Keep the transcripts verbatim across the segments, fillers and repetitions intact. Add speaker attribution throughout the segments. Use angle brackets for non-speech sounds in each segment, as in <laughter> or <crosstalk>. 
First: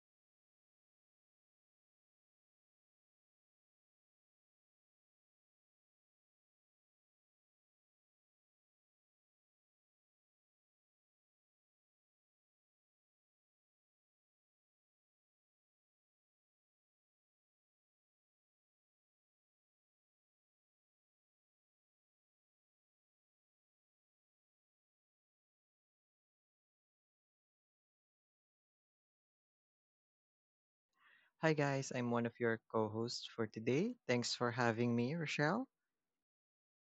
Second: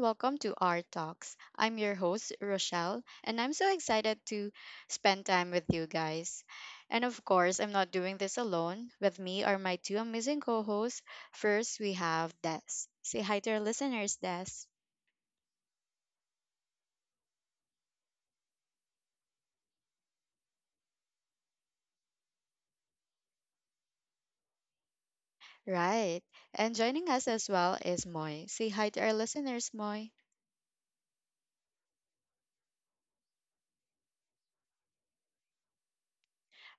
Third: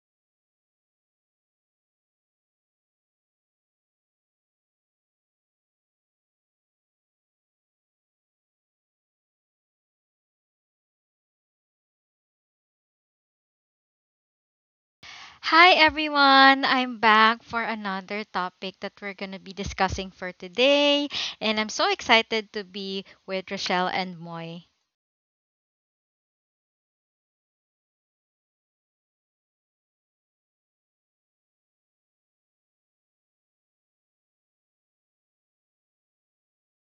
Speaker 1: welcome to our talks. I'm your host, Rochelle, and I'm so excited to spend time with you guys. And of course, I'm not doing this alone. With me are my two amazing co hosts. First, we have Des. Say hi to our listeners, Des.
Speaker 2: Hi everyone, I'm back for another topic that we're going to be discussing for today, and I'm so excited to be with Rochelle and Moy.
Speaker 1: Right. And joining us as well is Moy. Say hi to our listeners, Moy.
Speaker 3: Hi guys, I'm one of your co-hosts for today. Thanks for having me, Rochelle.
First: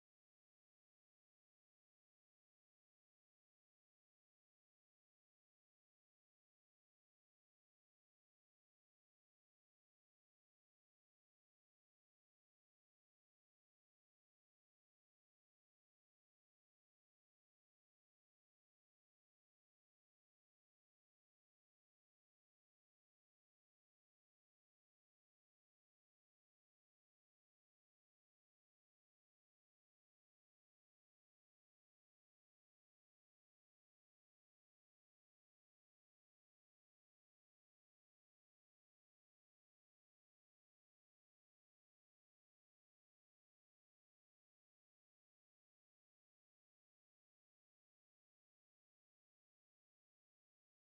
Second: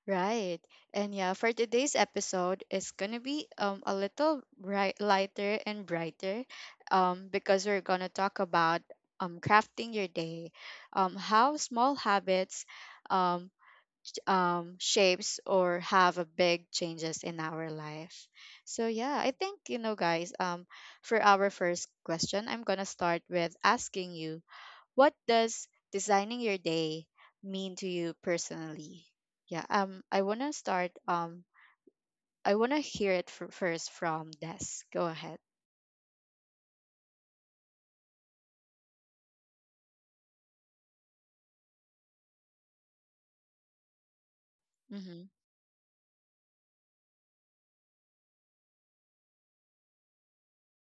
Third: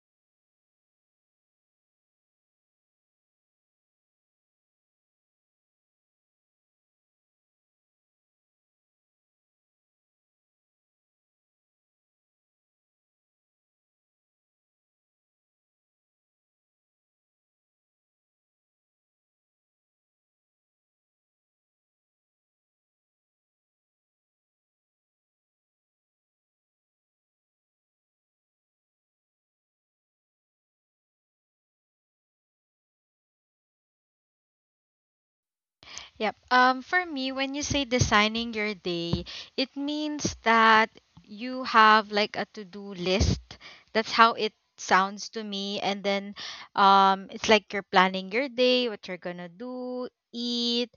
Speaker 1: Right. And yeah, for today's episode, it's gonna be um a little bright, lighter and brighter, um because we're gonna talk about um crafting your day, um how small habits, um um shapes or have a big changes in our life. So yeah, I think you know guys. Um, For our first question, I'm gonna start with asking you what does designing your day mean to you personally? Yeah, um, I want to start. Um, I want to hear it fir- first from Des. Go ahead.
Speaker 2: Yep. Um for me, when you say designing your day, it means that you have like a to-do list. That's how it sounds
Speaker 1: Mm-hmm.
Speaker 2: to me, and then um it's like you're planning your day, what you're going to do, eat.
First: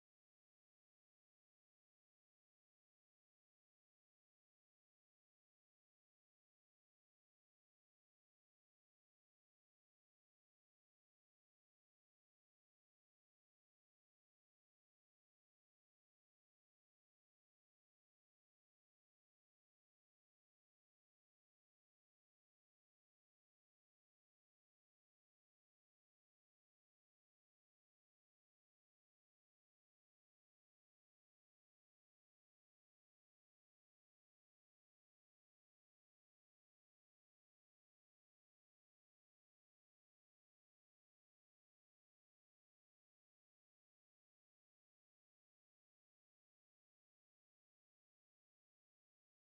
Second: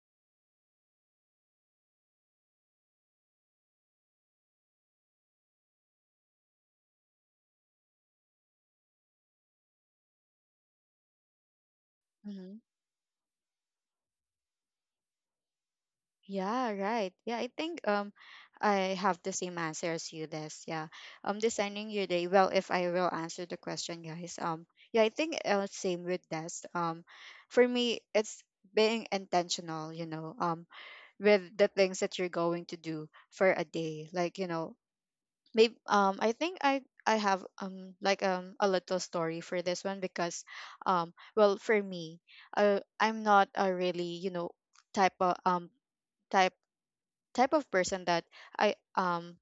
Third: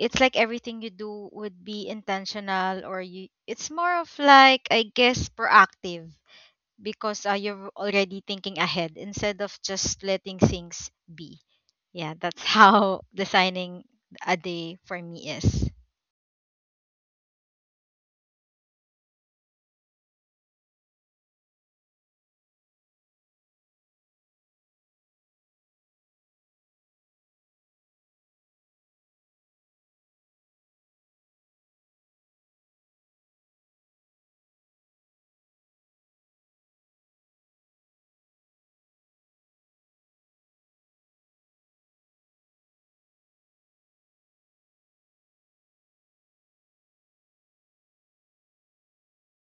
Speaker 2: It's like everything you do would be intentional, or you it's more of, like, I guess, proactive because uh, you're already thinking ahead instead of just letting things be. Yeah, that's
Speaker 1: Mm-hmm.
Speaker 2: how <laughs> designing a day for me is.
Speaker 1: Yeah, right. Yeah, I think um, I have the same answer as you, Des. Yeah. Um, designing your day. Well, if I will answer the question, guys. Um, yeah, I think uh, same with Des. Um, for me, it's being intentional. You know, um, with the things that you're going to do for a day. Like you know, maybe um I think I I have um like um a little story for this one because um well for me uh, I'm not a really you know type of um type type of person that I um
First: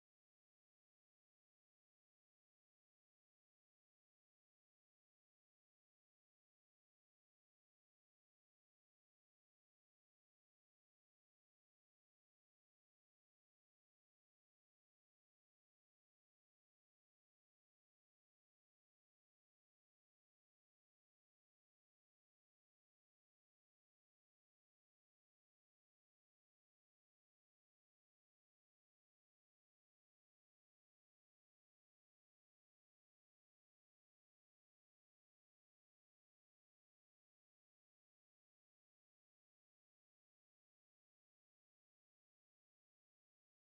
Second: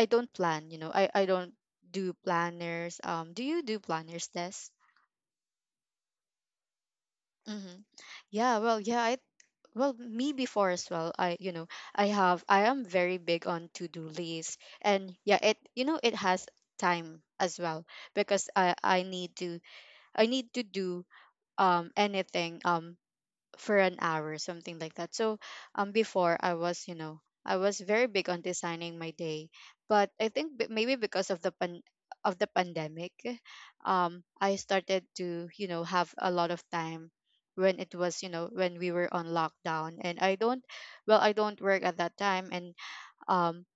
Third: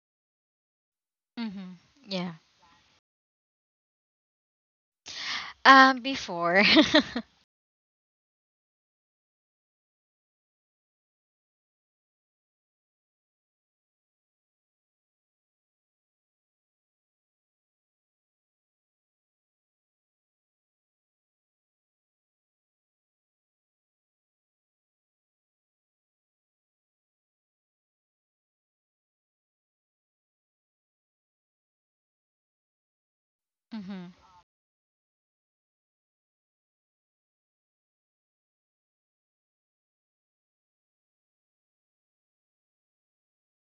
Speaker 1: I don't plan you know I I don't
Speaker 2: Mm-hmm.
Speaker 1: do
Speaker 2: Yeah,
Speaker 1: planners um do you do planners, Des?
Speaker 2: um before. <laughs>
Speaker 1: Mm-hmm. Yeah, well, yeah, I well, me before as well. I, you know, I have I am very big on to-do list, and yeah, it you know, it has time as well because I I need to I need to do um anything um for an hour something like that. So um before I was you know I was very big on designing my day, but I think b- maybe because of the pan of the pandemic,
Speaker 2: Mm-hmm.
Speaker 1: um I started to you know have a lot of time when it was you know when we were on lockdown, and I don't well I don't work at that time, and um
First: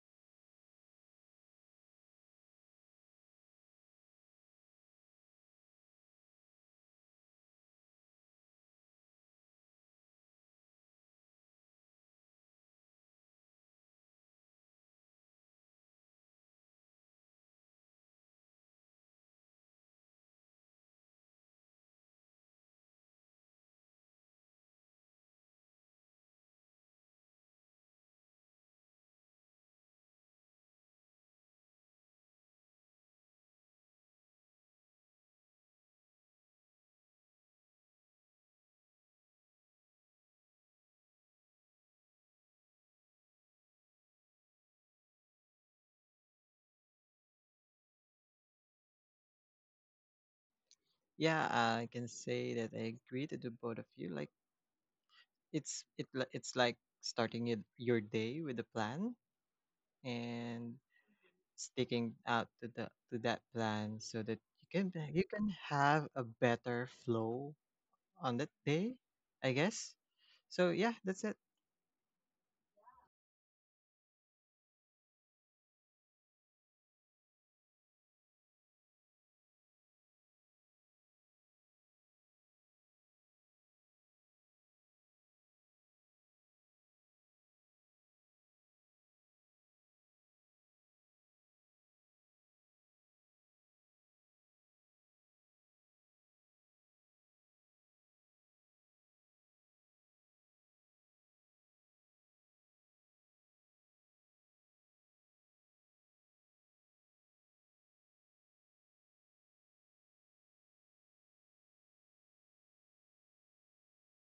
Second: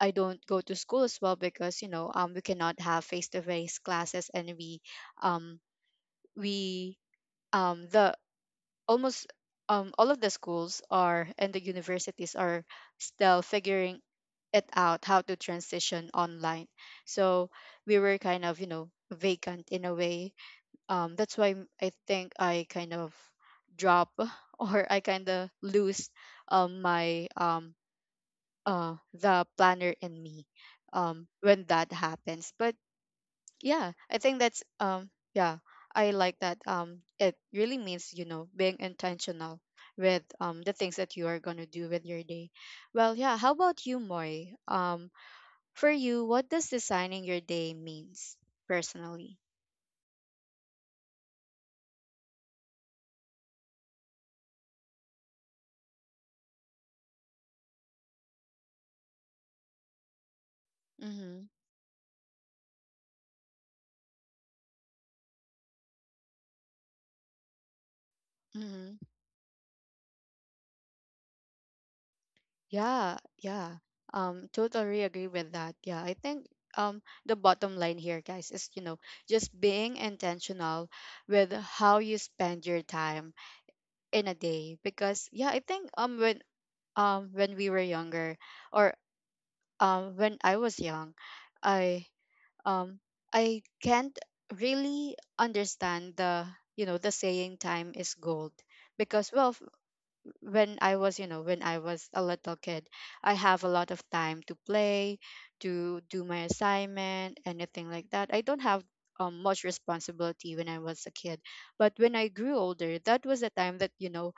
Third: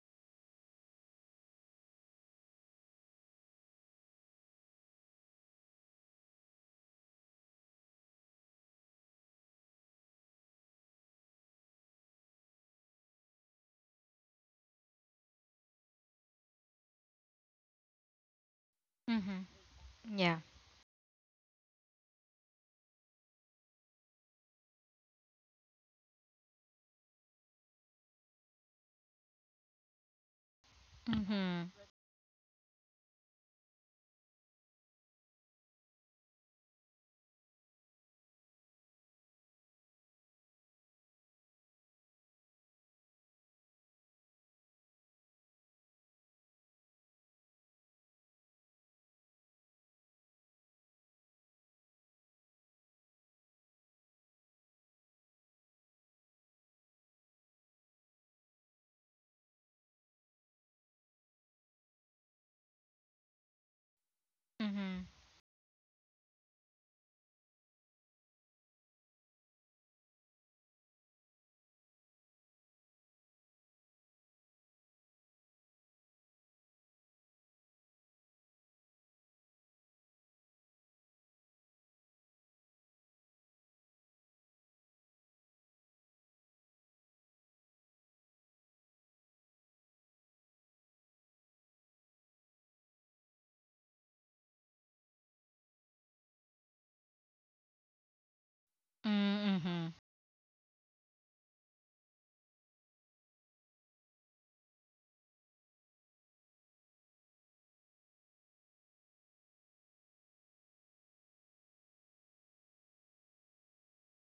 Speaker 1: I don't go to school as well because you know um we cannot have face to face classes, and we um we um, the almost um, all of the schools are and the universities are still figuring it out how to transition online. So we were kind of you know
Speaker 2: Mm-hmm.
Speaker 1: vacant in a way.
Speaker 2: Yeah.
Speaker 1: Um, that's why m- I think I kind of drop <laughs> or I kind of lose um, my um, uh, the planner in me um, when
Speaker 2: Mm-hmm.
Speaker 1: that happens. But yeah, I think that's um yeah, I like that. Um it really means, you know, being intentional with um the things that you are going to do with your day. Well, yeah, how about you, Moy? Um for you, what does designing your day means personally?
Speaker 3: Yeah, I can say that I agree to the both of you. Like it's it li- it's like starting it, your day with a plan and
Speaker 1: Mhm.
Speaker 3: sticking out to the to that plan so that you can
Speaker 2: Mm-hmm.
Speaker 3: you can have a better flow on that day,
Speaker 1: Mhm.
Speaker 3: I guess. So yeah, that's it.
Speaker 1: Yeah, yeah. Um totally agree with that. Yeah, I think um the bottom line here guys is you know just being intentional with how you spend your time in a day because yeah, I think um when um when we were younger or um when I was young i um I can't really understand the you know the saying time is gold because well f-
Speaker 2: Mm-hmm.
Speaker 1: when I was you know when I was a little kid, I have a lot of time to play, to do my assignment, anything like that. I don't have um, much responsibility when I was a kid, but when I grew older, that was the time that you know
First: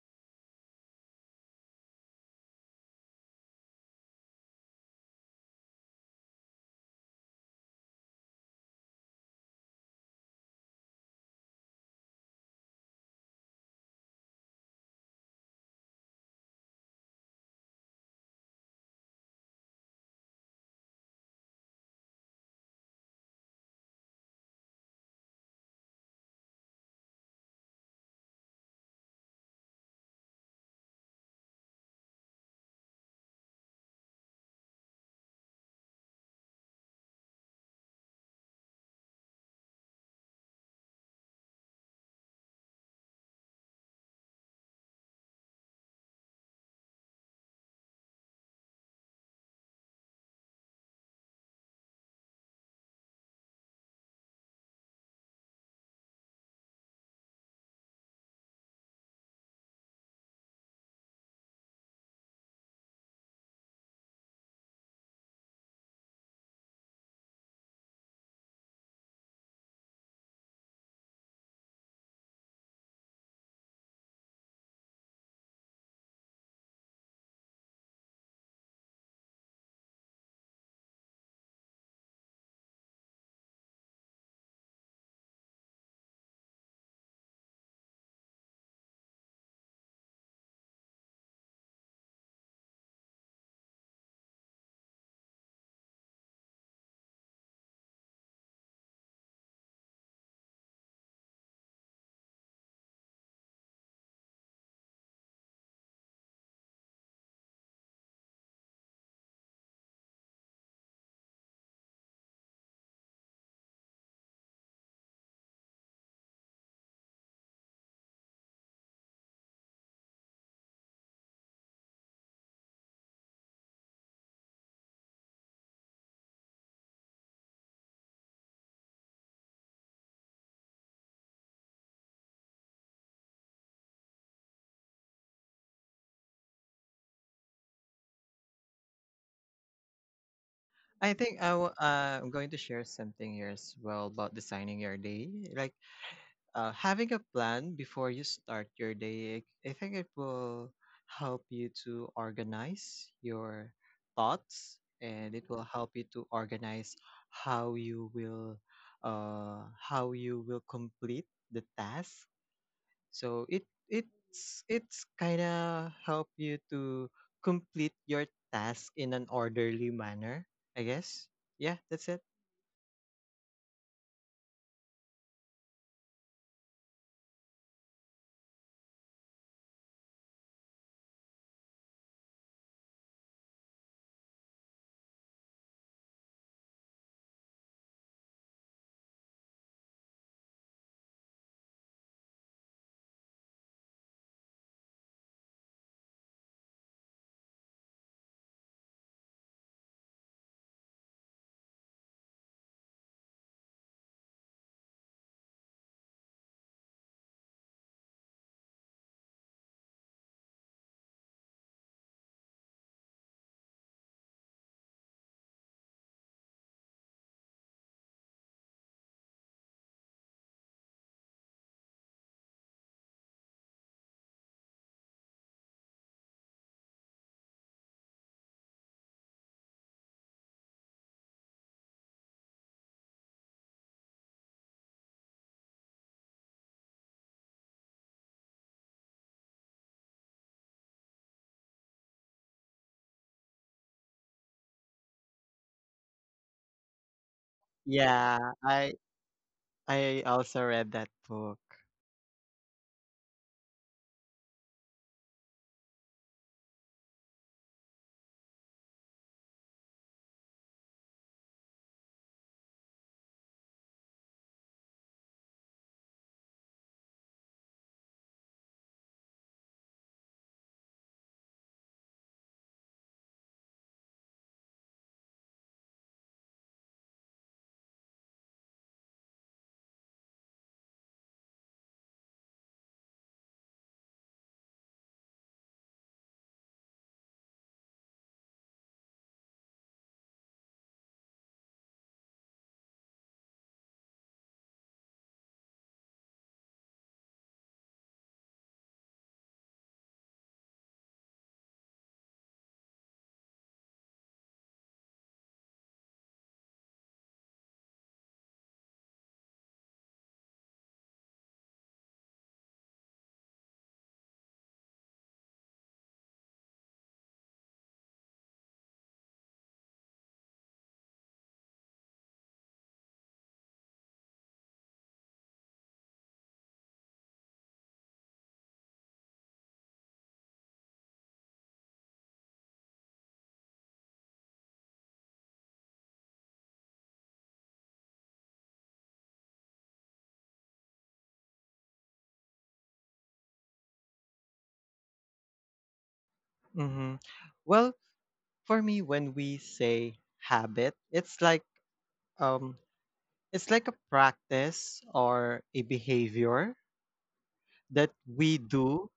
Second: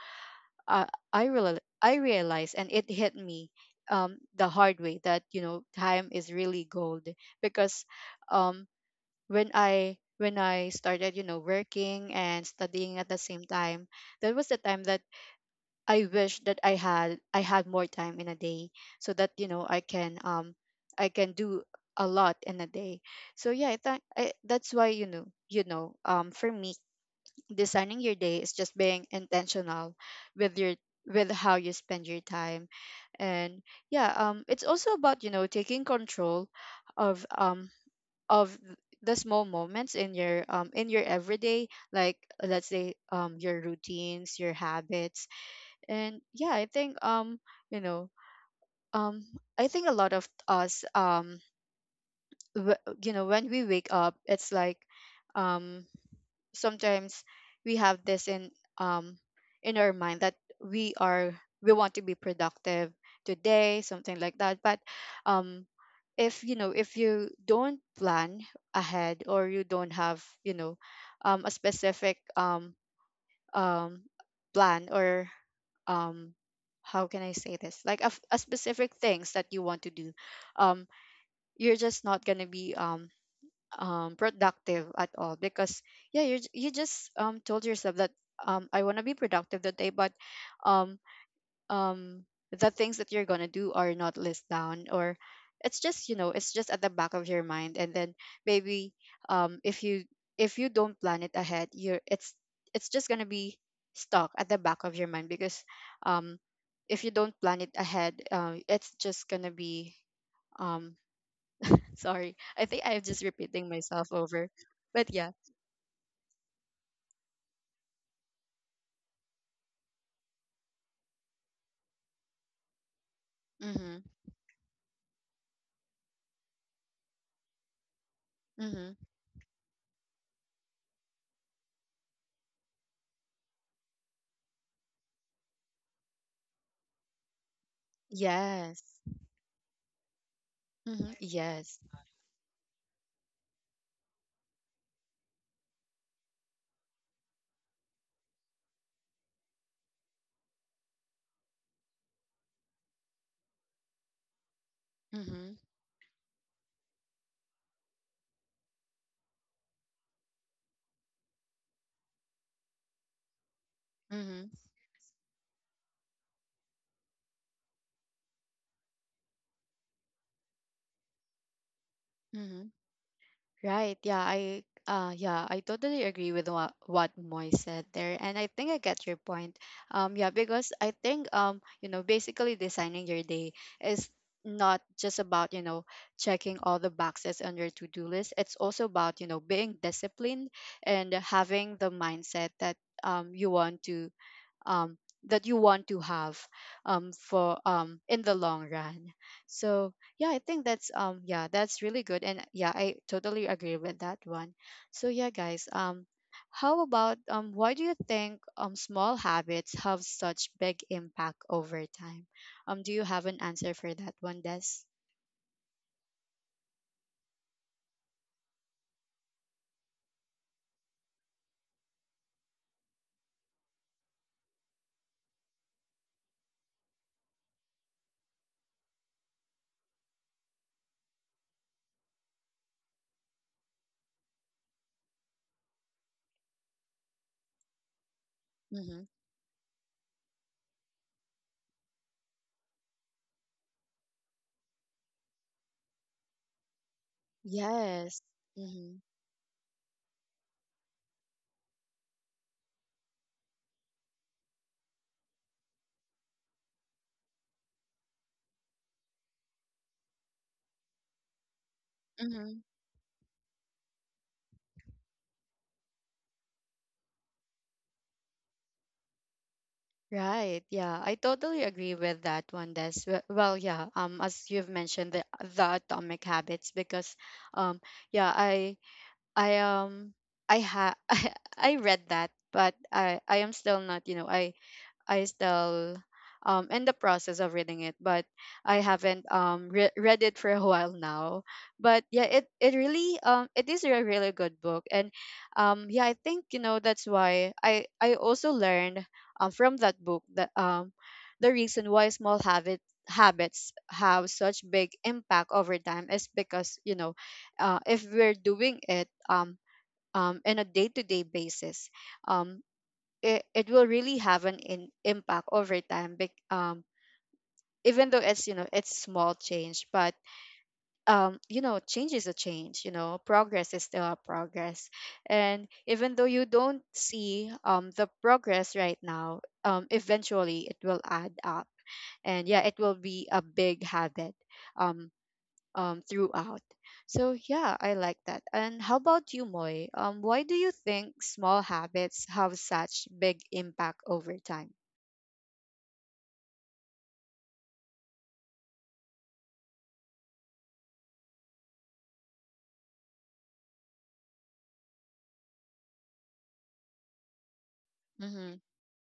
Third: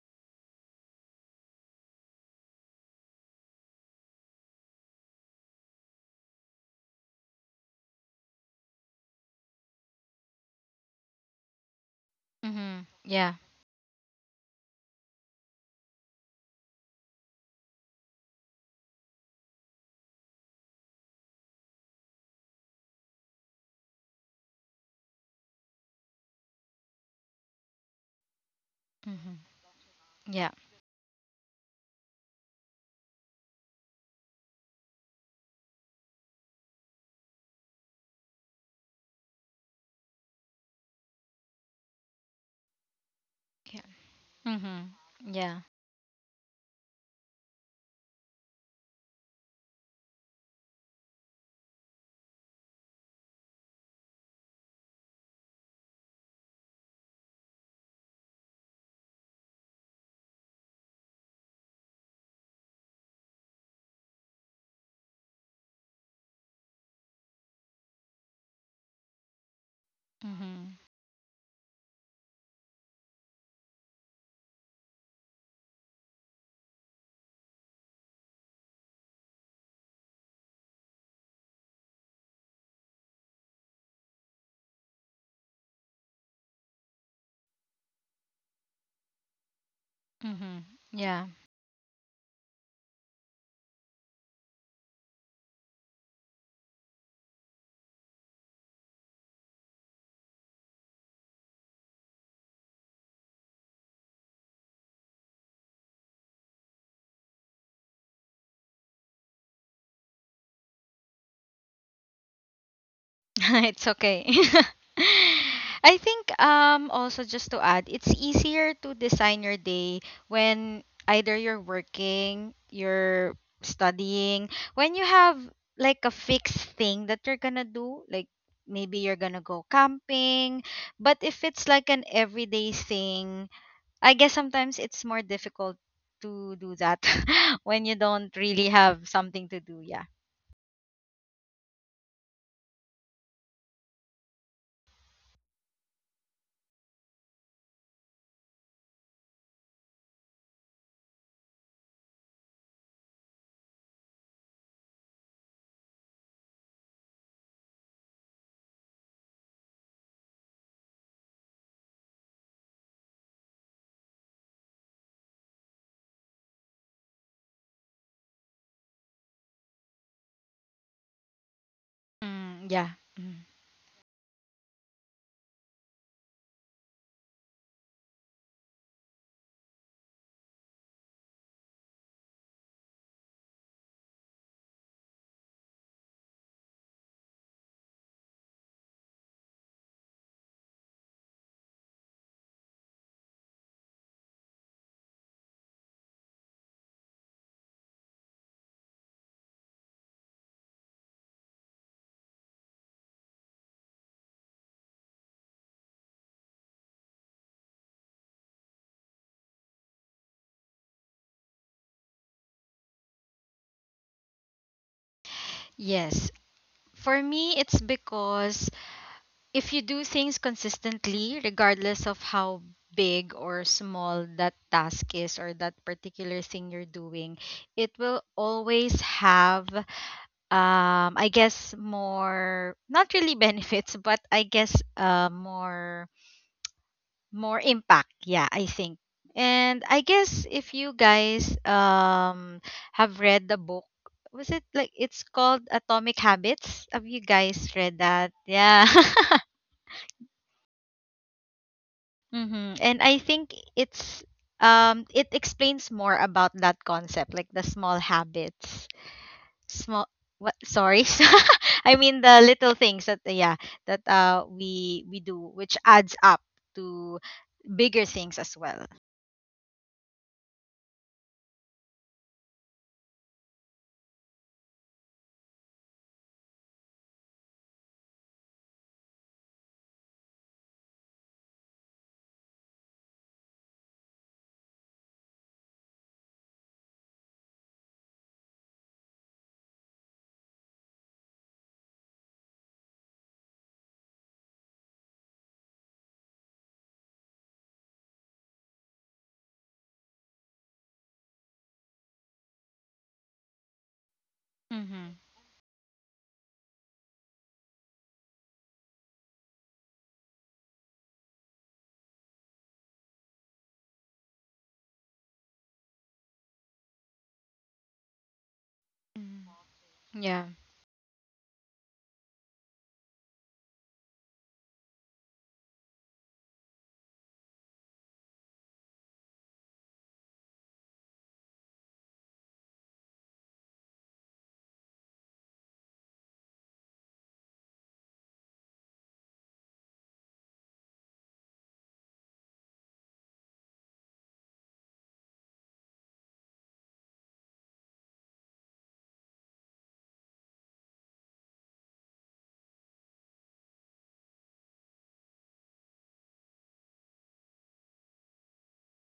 Speaker 1: uh, I real I realized, and it hit me um, the hard way that you know time is really gold because um, when I when I started you know working and
Speaker 2: Mm-hmm.
Speaker 1: studying at the
Speaker 2: Yeah.
Speaker 1: same time, that was the time that I wish that I had I had more time in a day so that you know I can um I can do a lot in a day. So yeah, I think I, that's why you know you know um for me designing your day is just being
Speaker 2: Mm-hmm.
Speaker 1: intentional
Speaker 2: Yeah.
Speaker 1: with your with how you spend your time, and yeah um it's also about you know taking control of um of th- the small moments in your um in your everyday. Like let's say um your
Speaker 2: Yeah.
Speaker 1: routines, your
Speaker 2: Mm-hmm.
Speaker 1: habits.
Speaker 2: Yeah.
Speaker 1: And yeah, I think um you know um i think a lot of us um w- you know when we wake up, it's like um sometimes we have this in um in our mind that we are we want to be productive today, something like that, but um if you know if you don't plan ahead or you don't have you
Speaker 2: Mm-hmm.
Speaker 1: know um, a specific um um plan or um how can I say this, like a, f- a specific things that you want to do, um you're just not gonna be um um, productive at all because yeah you you just um, told yourself that um, I want to be productive today, but
Speaker 2: Mm-hmm.
Speaker 1: um,
Speaker 2: Yeah.
Speaker 1: um, the things that you're gonna do are not listed down, or it's just you know it's just at the back of your mind, and then maybe um, if you if you don't plan it ahead you're it's it's just gonna be stuck at the back of your mind because um, if you don't plan it ahead uh, it's just gonna be um, Sorry. I think I'm just
Speaker 2: <laughs>
Speaker 1: repeating
Speaker 2: It's
Speaker 1: myself
Speaker 2: okay. <laughs>
Speaker 1: over. But yeah.
Speaker 2: I think um also, just to add, it's easier to design your day when either you're working, you're
Speaker 1: Mhm.
Speaker 2: studying, when you have like a fixed thing that you're gonna do, like
Speaker 1: Mhm.
Speaker 2: maybe you're gonna go camping. But if it's like an everyday thing, I guess sometimes it's more difficult to do that <laughs> when you don't really
Speaker 1: Yes.
Speaker 2: have something to do, yeah.
Speaker 3: I
Speaker 1: Mhm.
Speaker 3: think I w-
Speaker 1: Yes.
Speaker 3: uh, I'm going to share something here as well about designing your day. Like uh, having a plan before you start your day, I I think it will help you to organize your thoughts, and it
Speaker 1: Mhm.
Speaker 3: will help you to organize how you will uh, how you will complete the task. So it
Speaker 1: Mhm.
Speaker 3: it's it's kind of help you to complete your task in an orderly manner, I guess. Yeah, that's it.
Speaker 2: Mm,
Speaker 1: Mhm.
Speaker 2: yeah. Mm.
Speaker 1: Right. Yeah, I uh yeah, I totally agree with what what Moy said there, and I think I get your point. Um yeah, because I think um you know, basically designing your day is not just about, you know, checking all the boxes on your to-do list. It's also about, you know, being disciplined and having the mindset that um you want to um, that you want to have um, for um, in the long run. So yeah, I think that's um yeah, that's really good, and yeah I totally agree with that one. So yeah, guys um. How about um why do you think um small habits have such big impact over time? Um do you have an answer for that one, Des?
Speaker 2: Yes. For me, it's because if you do things consistently, regardless of how big or small that task is, or that particular thing you're doing, it will always have, um, I guess, more, not really <laughs> benefits, but I guess uh, more more impact, yeah, I think.
Speaker 1: Mm-hmm.
Speaker 2: And I guess if you guys um have read the book, was it like it's called Atomic Habits, have you guys read
Speaker 1: Yes.
Speaker 2: that?
Speaker 3: Yeah,
Speaker 2: Yeah.
Speaker 3: I
Speaker 1: Mm-hmm.
Speaker 3: I also read that book.
Speaker 2: <laughs> Hmm, and I think it's um it explains more about that concept, like the small habits, small what sorry, <laughs> I mean the
Speaker 1: Mm-hmm.
Speaker 2: little things that uh, yeah, that uh we we do which adds up to bigger things as well.
Speaker 1: Right. Yeah, I totally agree with that one, Des. W- Well, yeah. Um, as you've mentioned, the the Atomic Habits, because, um, yeah, I I um I ha <laughs> I, I read that, but I I am still not, you know, I I still um in the process of reading it, but I haven't um re- read it for a <laughs> while now. But yeah, it it really um it is a really good book, and um yeah, I think you know that's why I I also learned um from that book that um the reason why small habit habits have such big
Speaker 2: Mm-hmm.
Speaker 1: impact over time is because you know uh, if we're doing it um um in a day-to-day basis, um it, it will really have an in, impact over time bec- um even though it's you know it's small
Speaker 2: Mm-hmm.
Speaker 1: change, but
Speaker 2: Yeah.
Speaker 1: um you know change is a change, you know progress is still a progress, and even though you don't see um the progress right now, um eventually it will add up, and yeah it will be a big habit um um throughout. So yeah, I like that. And how about you, Moy? Um why do you think small habits have such big impact over time?
Speaker 3: Mm-hmm. Well, for me, when we say habit, it's like um, it's like a practice or a behavior that we
Speaker 1: Mm-hmm.
Speaker 3: do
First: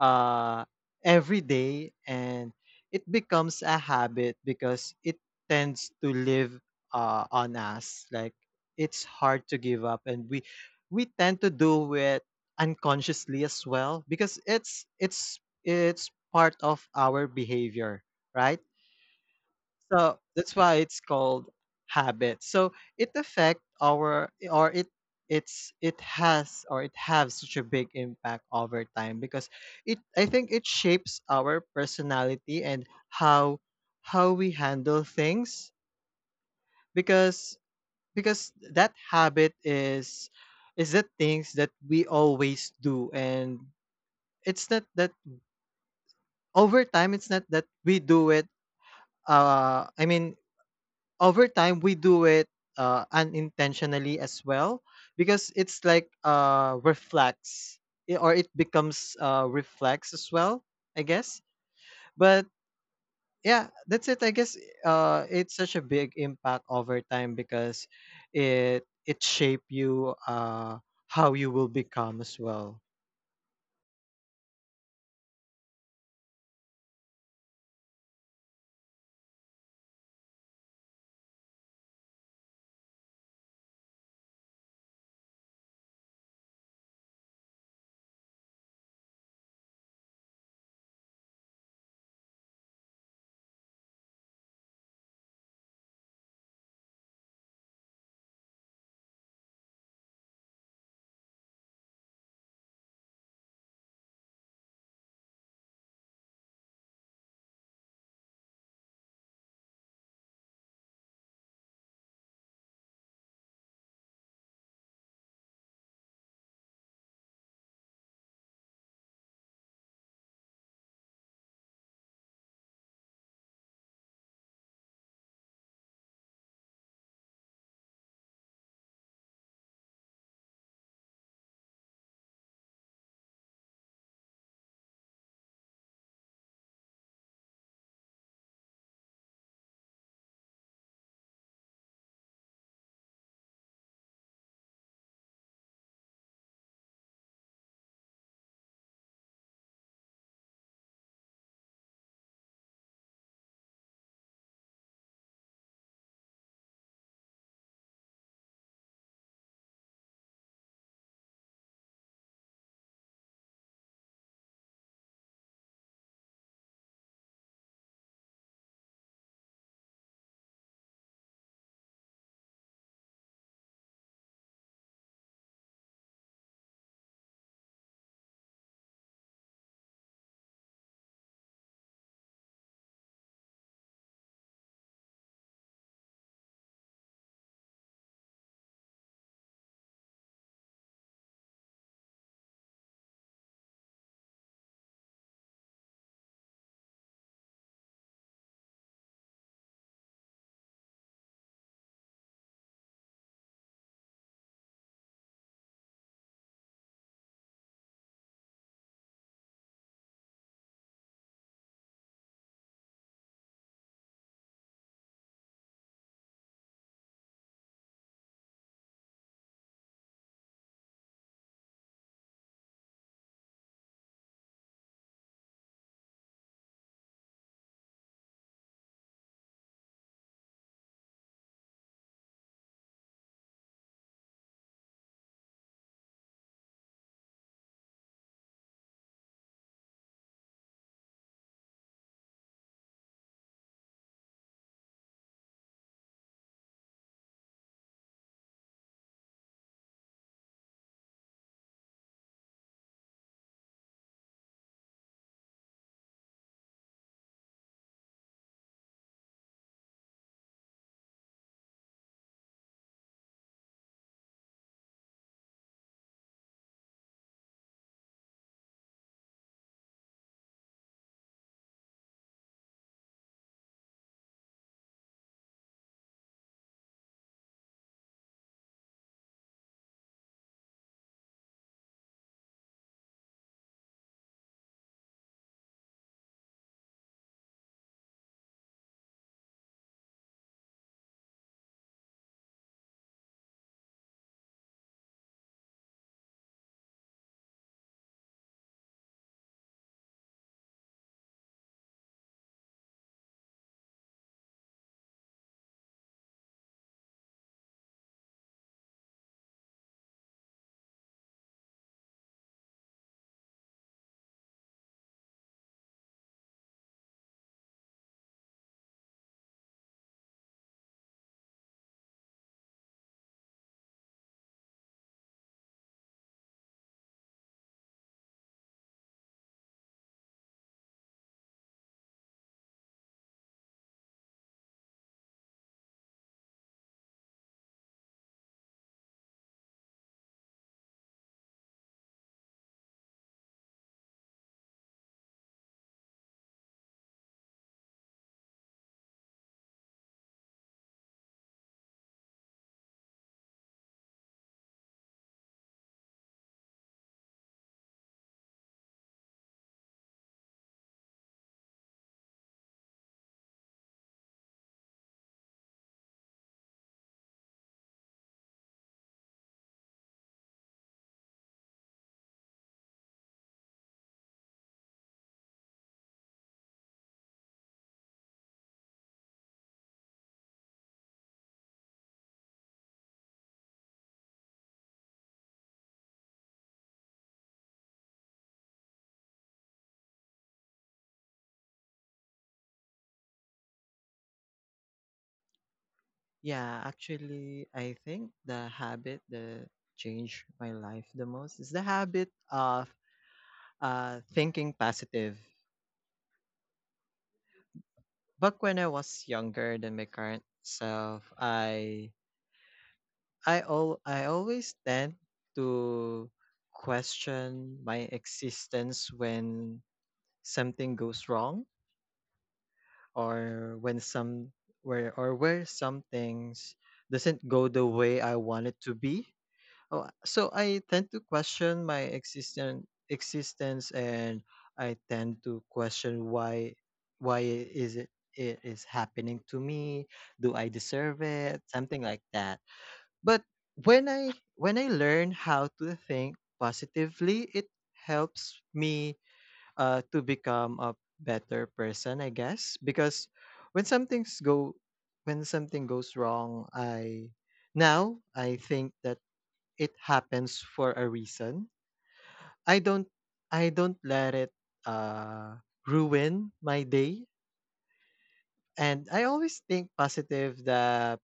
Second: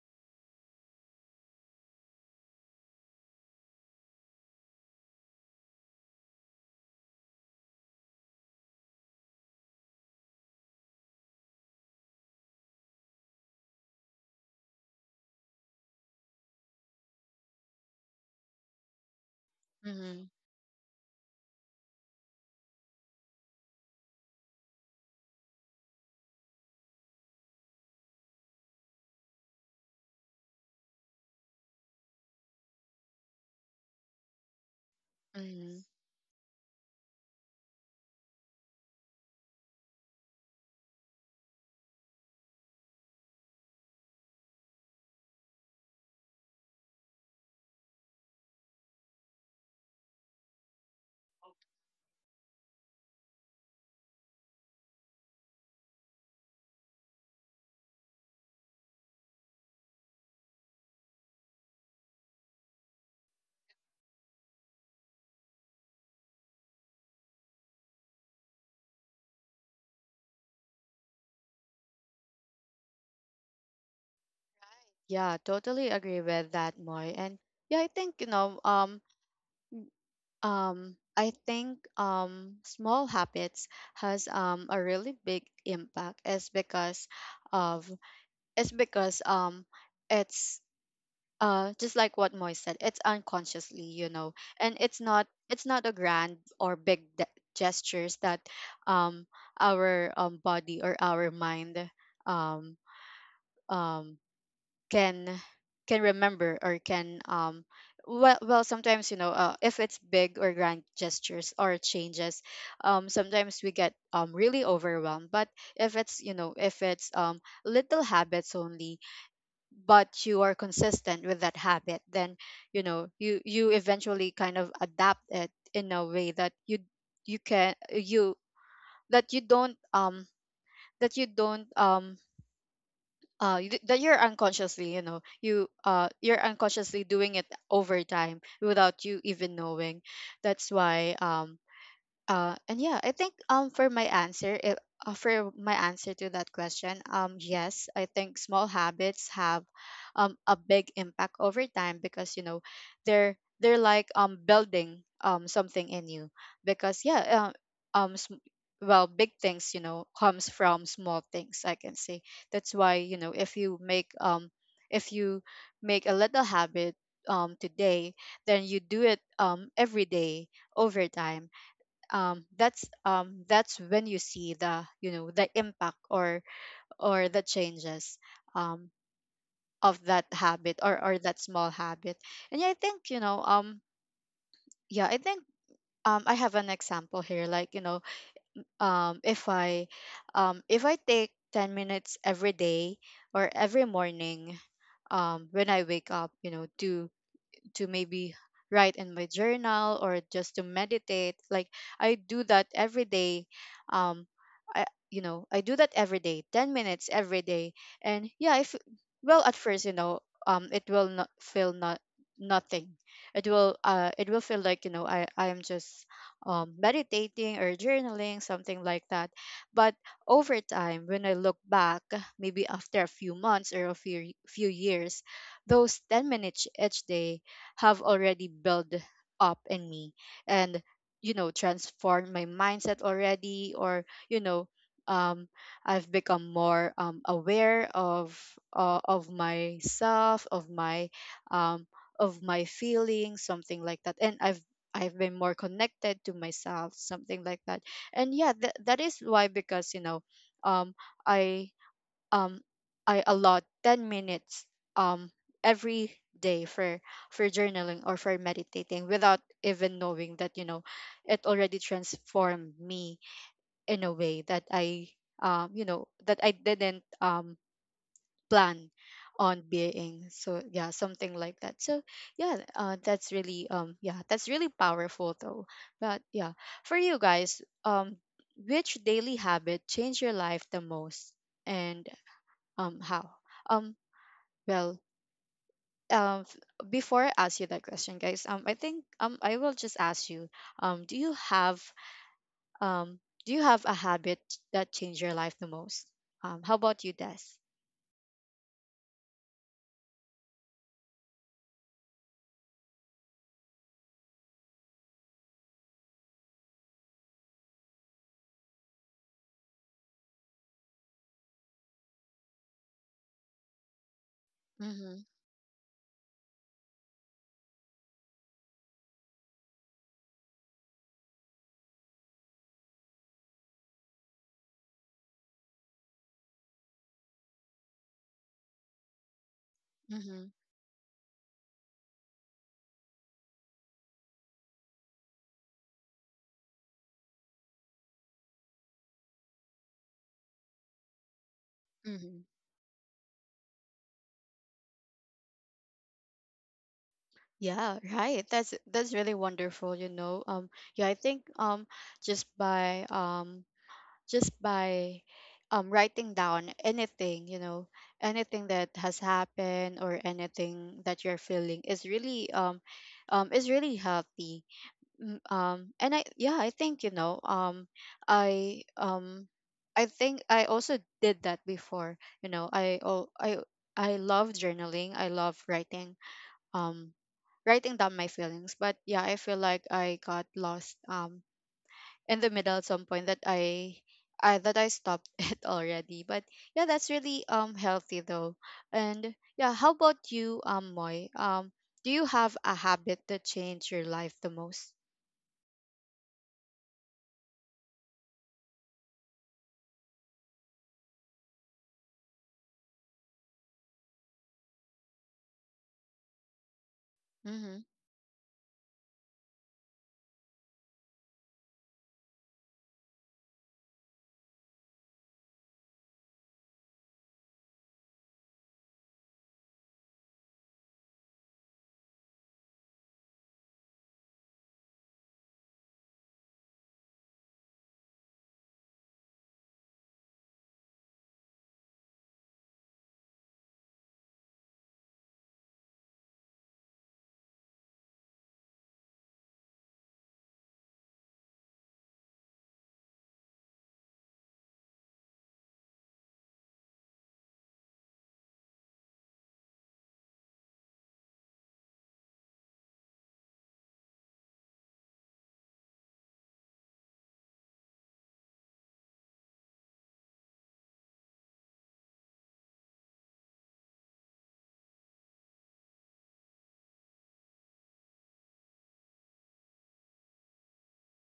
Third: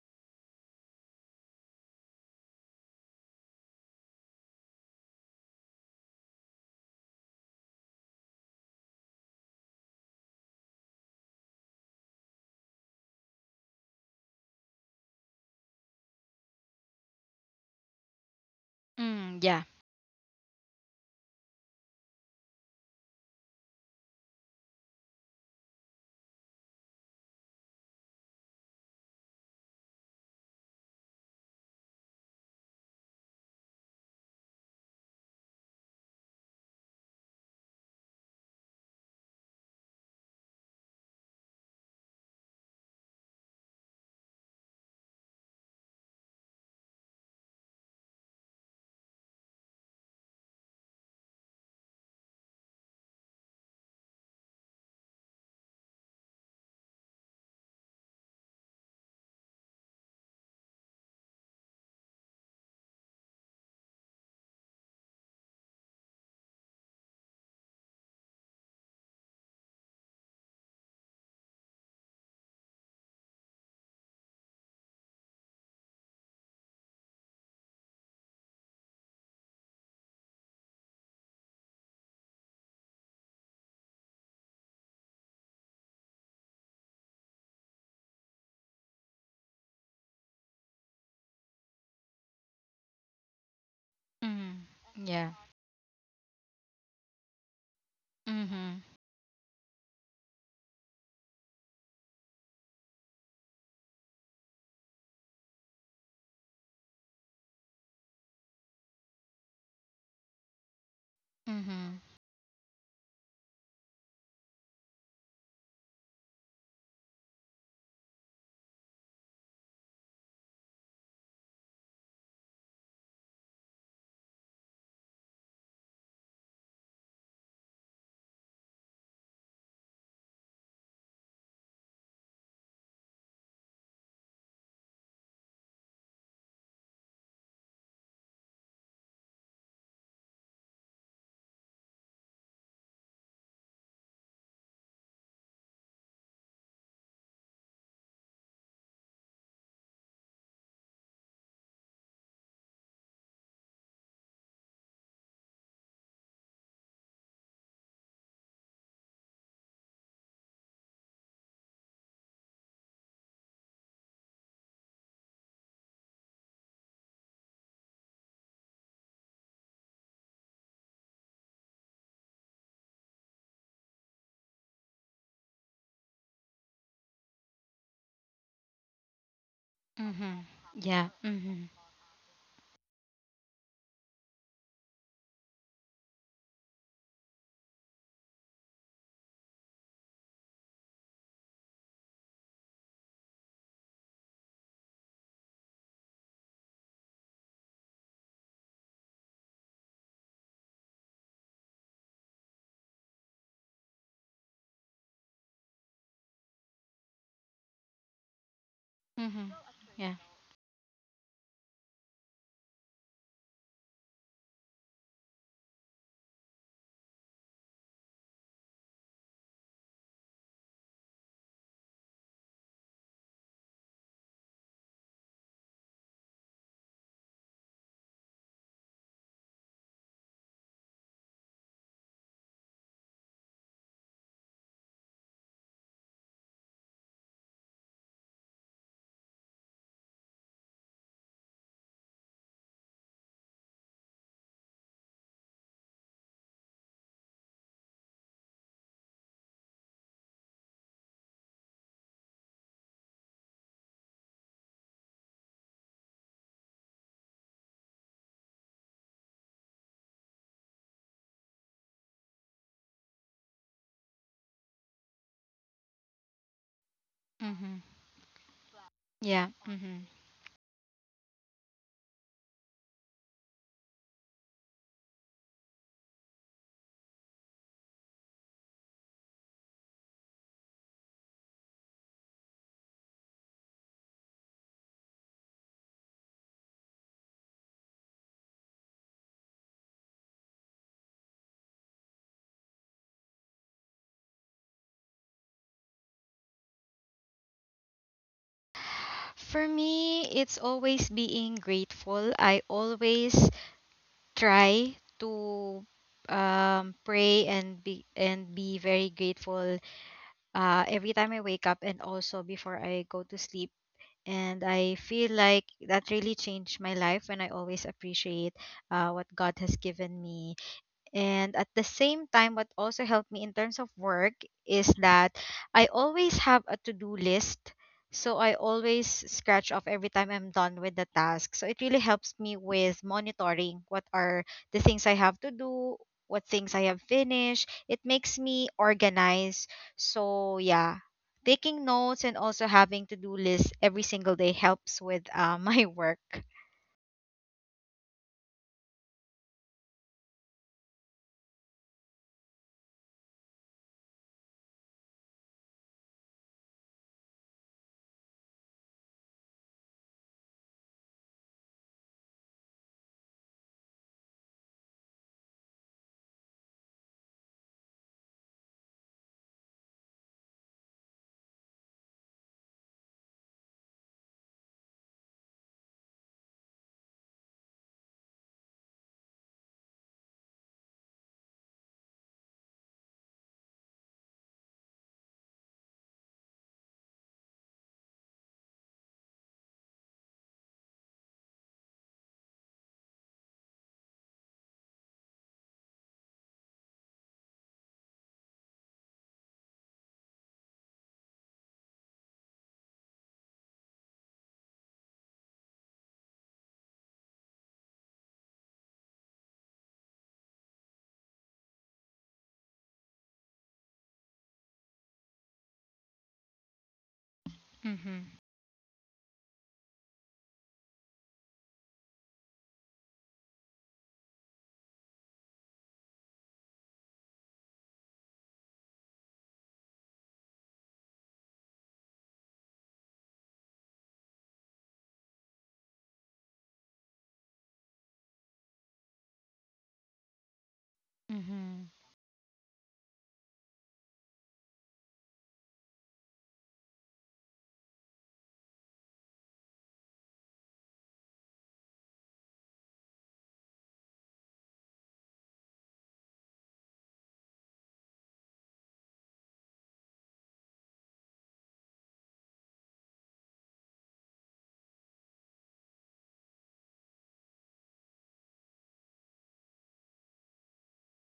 Speaker 3: uh, every day, and it becomes a habit because it tends to live uh, on us. Like it's hard to give up, and we we tend to do it unconsciously as well because it's it's it's part of our behavior, right?
Speaker 2: Mm, yeah.
Speaker 3: So
Speaker 1: Mm-hmm.
Speaker 3: that's why it's called habit. So it affect our or it it's it has or it has such a big impact over time because it I think it shapes our personality and how how we handle things
Speaker 1: Mm-hmm.
Speaker 3: because because that habit is is the things that we always do, and it's not that over time it's not that we do it uh I mean over time we do it uh, unintentionally as well because it's like uh reflex, i- or it becomes uh reflex as well, I guess. But yeah, that's it, I guess. Uh, it's such a big impact over time because it it shape you, uh how you will become as well.
Speaker 1: Yeah, totally agree with that, Moy. And yeah, I think, you know, um, um, I think um small habits has um a really big impact is because of it's because um it's uh just like what Moy said, it's unconsciously, you know,
Speaker 2: Mm,
Speaker 1: and it's not
Speaker 2: yeah.
Speaker 1: it's not a grand or big de- gestures that
Speaker 2: Mm-hmm.
Speaker 1: um our um body or our mind um um can can remember or can um well, well sometimes you know uh, if it's big or grand gestures or
Speaker 2: Mm-hmm.
Speaker 1: changes, um sometimes we get um really overwhelmed. But if it's, you know, if it's um little habits only, but you are consistent with that habit, then you know you you eventually kind of adapt it in a way that you you can you that you don't um that you don't um uh you d- that you're unconsciously, you know, you uh you're unconsciously doing it over time without you even knowing. That's why um uh, and yeah, I think um for my answer, it, uh, for my answer to that question, um yes, I think small habits have um a big impact over time because you know they're they're like um building um something in you. Because yeah, uh, um sm- well, big things, you know, comes from small things, I can say. That's why, you know, if you make um if you make a little habit um today, then you do it um every day, over time, um, that's um, that's when you see the, you know, the impact or or the changes, um, of that
Speaker 2: Mm-hmm.
Speaker 1: habit or or
Speaker 2: Yeah.
Speaker 1: that small
Speaker 2: Mm-hmm.
Speaker 1: habit. And yeah, I think, you know, um yeah i think um I have an example here, like, you know, um if i um if I take ten minutes every day, or every morning, um when I wake up, you know, to to maybe write in my journal or just to meditate. Like, I do that every day. Um I You know, I do that every day, ten minutes every day. And yeah, if well,
Speaker 2: Mm-hmm.
Speaker 1: at first, you know,
Speaker 2: Yeah.
Speaker 1: um it will not feel not nothing. It will uh it will feel like, you know, i i am just um meditating or journaling, something like that. But over time, when I look back, maybe after a few months or a few few years, those ten minutes each day have already built up in me, and you know, transformed my mindset already. Or you know, um I've become more, um, aware of uh, of myself, of my um, of my feelings, something like that. And I've I've been more connected to myself, something like that. And yeah, that that is why, because you know, um, I um I allot ten minutes um every day for for journaling or for meditating, without even knowing that, you know, it already transformed me in a way that I um you know, that I didn't um
Speaker 2: Mm-hmm.
Speaker 1: plan
Speaker 2: Yeah.
Speaker 1: on
Speaker 2: Mm-hmm.
Speaker 1: being. So yeah, something like that. So yeah, uh, that's really um yeah that's really powerful though. But yeah, for you guys, um which daily habit changed your life the most, and um, how? Um, well, um, f- before I ask you that question, guys, um, I think, um, I will just ask you, um, do you have, um, do you have a habit that changed your life the most? Um, how about you, Des?
Speaker 2: For me, it's always being grateful. I always try to, um, pray and be and be very grateful uh, every time I wake up and also before I go to sleep. And I
Speaker 1: Mm-hmm.
Speaker 2: feel like that really changed my life when I always appreciate uh, what God has given me. And at the same time, what also helped me in terms of work is that I always have a to do list. So I always scratch off every time
Speaker 1: Mm-hmm.
Speaker 2: I'm done with the task. So it really helps me with monitoring what are the things I have to do, what things I have finished. It makes me organize. So yeah, taking notes
Speaker 1: Mm-hmm.
Speaker 2: and also having to do lists every single day helps with uh, <laughs> my work.
Speaker 1: Yeah, right. That's that's really wonderful, you know. Um, yeah, I think um just by um just by um, writing down anything, you know, anything that has happened or anything that you're feeling is really, um, um, is really healthy. Mm. Um, and I, yeah, I think, you know, um, I um, I think I also did that before. You know, I oh I I love journaling. I love writing, um writing down my feelings. But yeah, I feel like I got lost, um in the middle at some point, that I I that I stopped <laughs> it already. But yeah, that's really um healthy though. And yeah, how about you, um Moy? Um do you have a habit that changed your life the most?
Speaker 3: Yeah, actually I think the habit that changed my life the most is the habit of uh thinking positive.
Speaker 1: Mm-hmm.
Speaker 3: Back when I was younger than my current self, I I al I always tend to question my
Speaker 2: Mm-hmm.
Speaker 3: existence when something goes wrong, or when some where or where some things doesn't go the way I want it to be. Oh, uh, so I tend to question my existent existence, and I tend to question why why is it it is happening to me? Do I deserve it?
Speaker 2: Mm-hmm.
Speaker 3: Something like that. But when I when I learn how to think positively, it helps me uh to become a better person, I guess, because when something's go when something goes wrong, I now I think that it happens for a reason. I don't I don't let it uh ruin my day. And I always think positive that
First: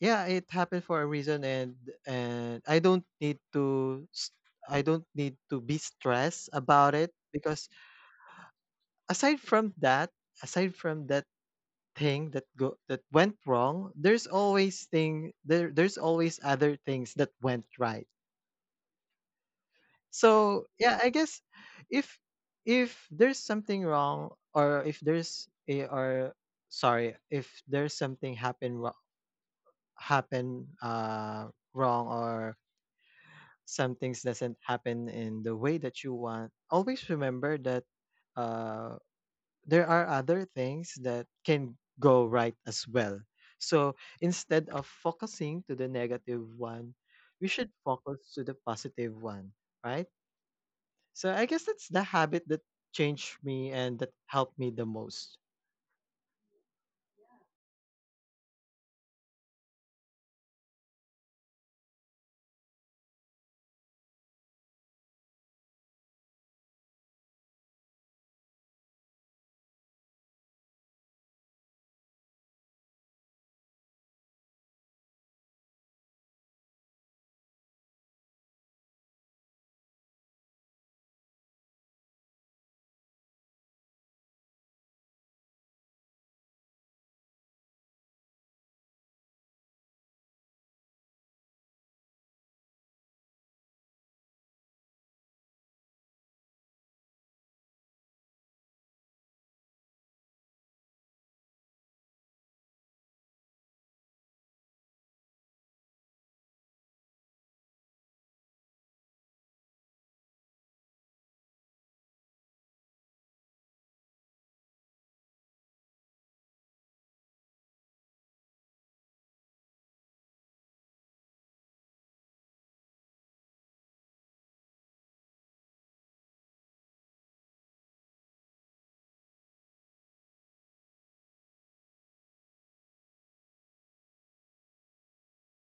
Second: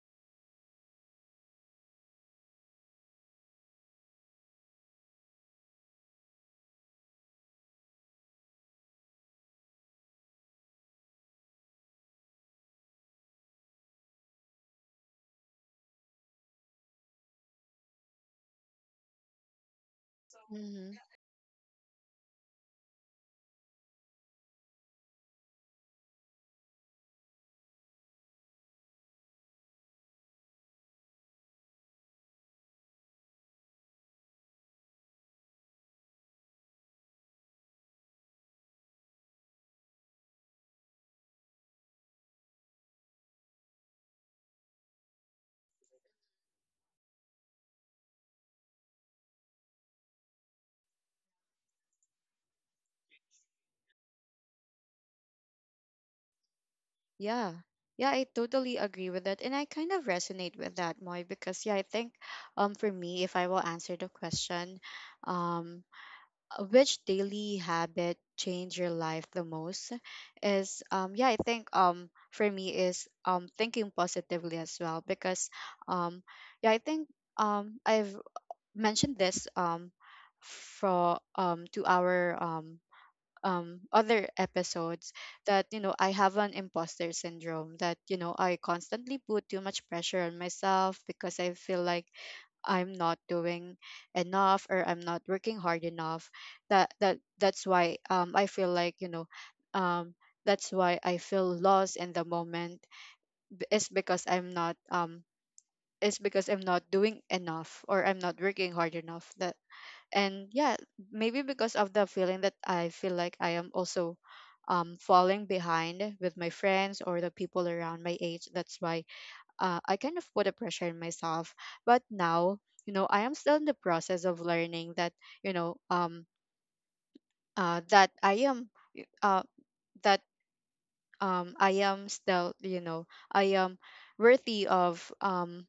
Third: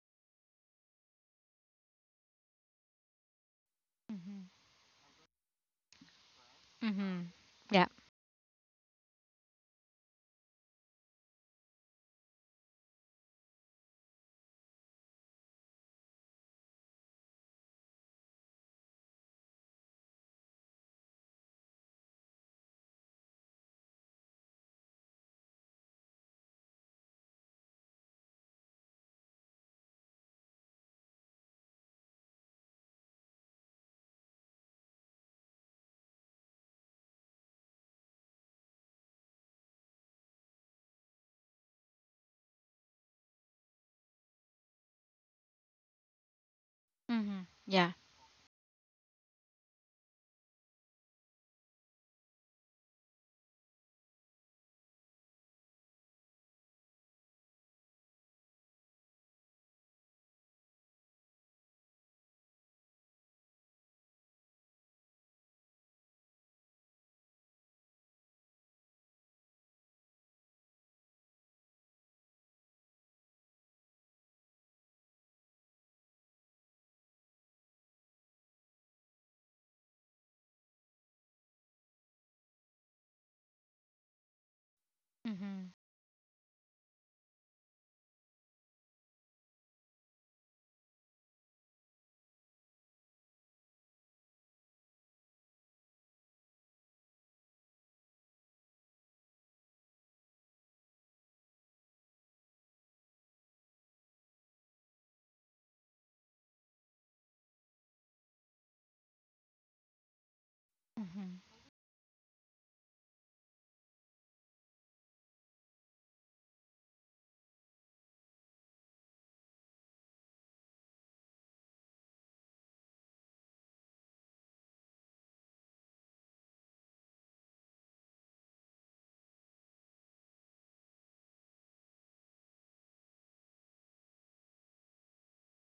Speaker 3: yeah, it happened for a reason, and and I don't need to s-
Speaker 2: Mm-hmm.
Speaker 3: I don't need to be stressed about it
Speaker 2: Mm-hmm.
Speaker 3: because
Speaker 2: Yeah.
Speaker 3: aside from that, aside from that thing that go that went wrong, there's always thing there there's always other things that went right. So
Speaker 1: Mm-hmm.
Speaker 3: yeah, I guess if if there's something wrong, or if there's a or sorry, if there's something happen wro- happen uh wrong, or some things doesn't happen in the way that you want, always remember that uh there are other things that can go right as well. So instead of focusing to the negative one,
Speaker 2: Mm-hmm.
Speaker 3: we should
Speaker 2: Yeah.
Speaker 3: focus to the positive one, right? So I guess that's the habit that changed me and that helped me the most.
Speaker 1: Yeah. Yeah, I totally agree with that. And I kind of resonate with that, Moy, because yeah, I think um for me, if I will answer the question, um uh, which daily habit changed your life the most, is um yeah I think um for me is um thinking positively as well. Because um yeah, I think um i've mentioned this um for um to our um um other episodes that,
Speaker 2: Mm-hmm.
Speaker 1: you know, I have an imposter syndrome, that you know I constantly put too much pressure on myself because I feel like I'm not doing enough, or I'm not working hard enough. That that that's why um I feel like, you know, um that's why I feel lost in the moment. It's because I'm not um it's because I'm not doing enough or I'm not working hard enough. That and yeah,
Speaker 2: Mm-hmm.
Speaker 1: maybe because of the feeling that I feel like I am also um falling behind with my friends or the people around my age. That's why uh, I kind of put a pressure on myself. But now, you know, I am still in the process of learning that, you know, um, uh, that I am, uh, that um, I am still, you know, I am worthy of, um,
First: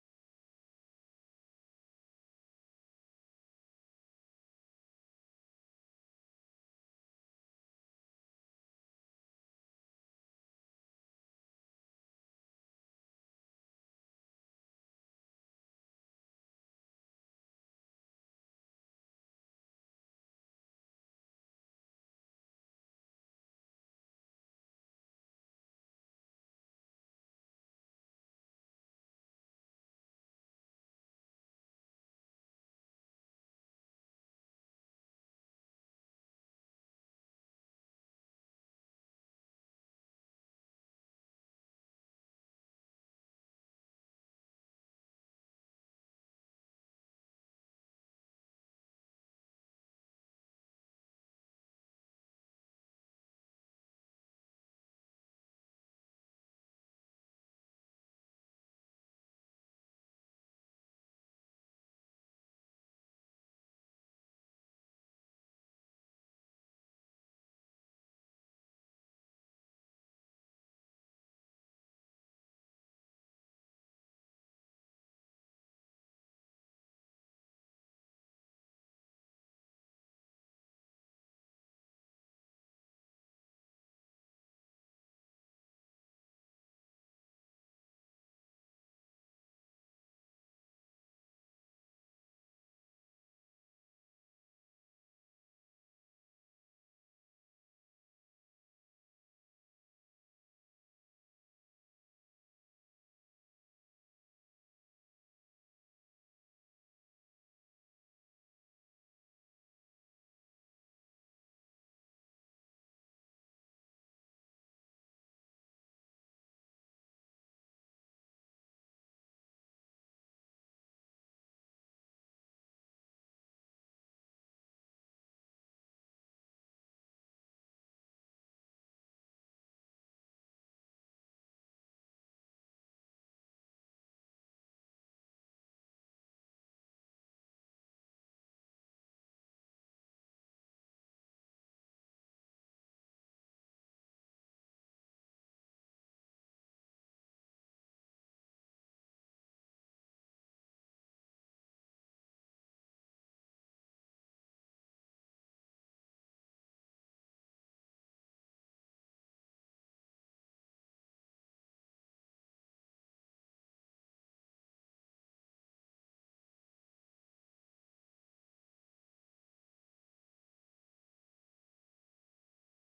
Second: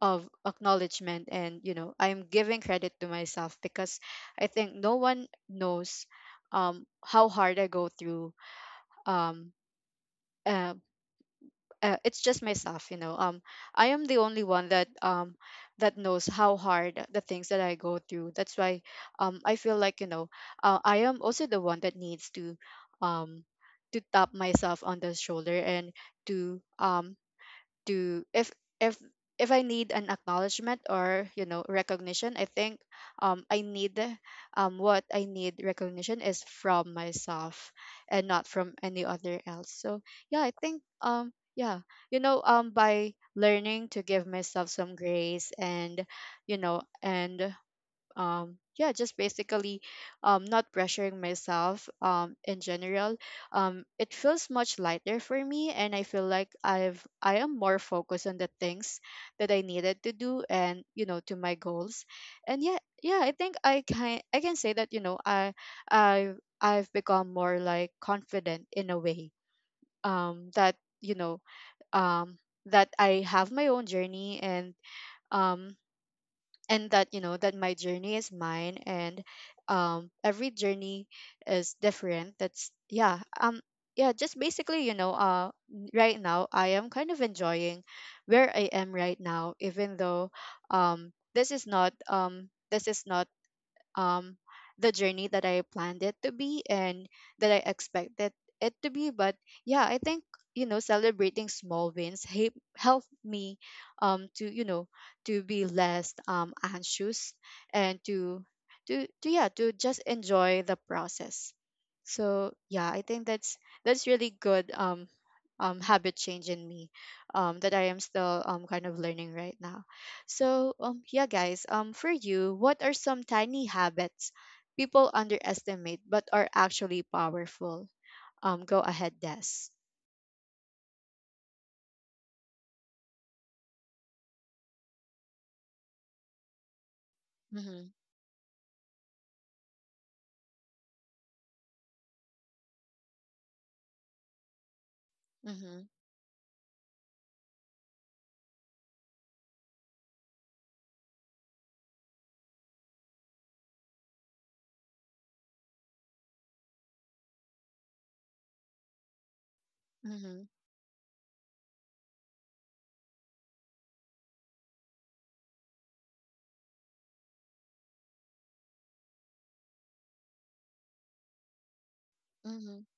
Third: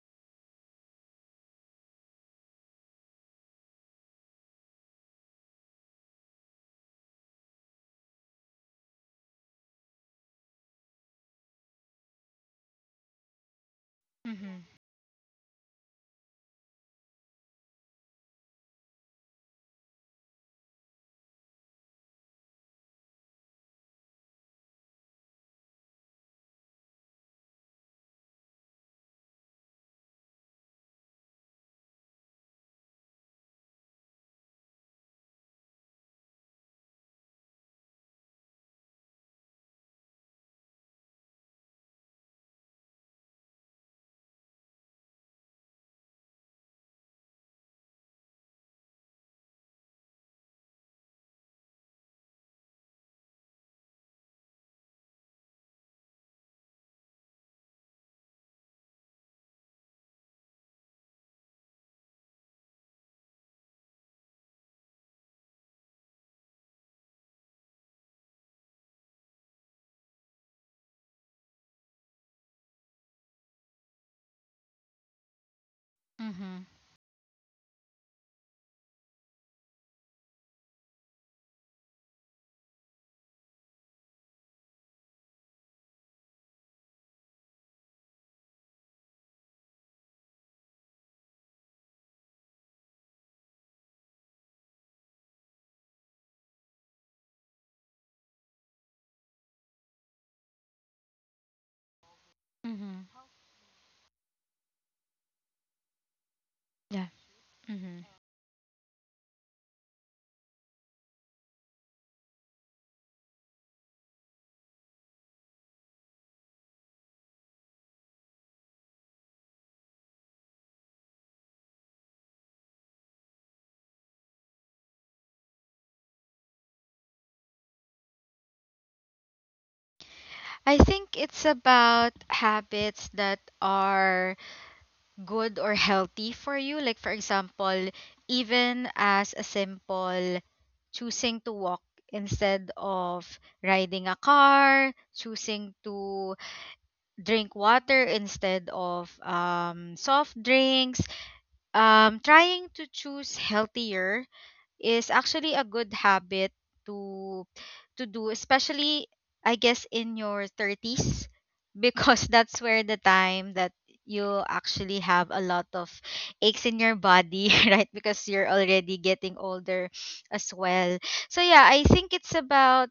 Speaker 1: of acknowledgement. And you know, I'm giving credit to myself because I think no one knows um how hard I go through. um uh. Uh, it's just myself, you know, um I am the only
Speaker 2: Mm-hmm.
Speaker 1: one that um that knows how hard the things that I go through. That's why um I feel like, you know, uh, I am also the one that needs to um to tap myself on the shoulder, and to um do if if if I need an acknowledgement, or you know, recognition, I think, um, I need, um, what I need recognition is from myself, and not from any other else. So yeah, I think um yeah you know, um by learning to give myself some grace, and you know, and um yeah, just basically um not pressuring myself um in general, um it feels much lighter for me, and I feel like i've I am more focused on the things that I needed to do, and you know, to my goals. And yeah, yeah, I think i can i can say that, you know, i i I've become more like confident in a way, um that you know, um that I have my own journey, and um
Speaker 2: Mm-hmm.
Speaker 1: and that you know, that my journey is mine, and um every journey is different. That's yeah, um yeah, just basically, you know, uh right now I am kind of enjoying where I am right now, even though um this is not um this is not um the journey that I planned it to be, and that I expected it to be. But yeah, I think, you know, celebrating small wins help help
Speaker 2: Mm-hmm.
Speaker 1: me um to, you know, to be less um
Speaker 2: Yeah.
Speaker 1: anxious,
Speaker 2: Mm-hmm.
Speaker 1: and to to to yeah, to just enjoy the process. So yeah, I think that's that's really good, um um habit change in me, um that I am still um kind of learning right now. So, um, yeah, guys, um, for you, what are some tiny habits people underestimate but are actually powerful? Um, go ahead, Des.
Speaker 2: I think it's about habits that are good or healthy for you. Like, for
Speaker 1: Mm-hmm,
Speaker 2: example, even as a simple choosing to walk instead of riding a car, choosing
Speaker 1: mm-hmm,
Speaker 2: to drink water instead of um, soft drinks, um, trying to choose healthier is actually a good habit to to do, especially, I guess, in
Speaker 1: mm-hmm,
Speaker 2: your thirties, because <laughs> that's where the time that you actually have a lot of aches in your body, <laughs> right, because you're already getting older as well. So yeah, I think it's
Speaker 1: mm-hmm,
Speaker 2: about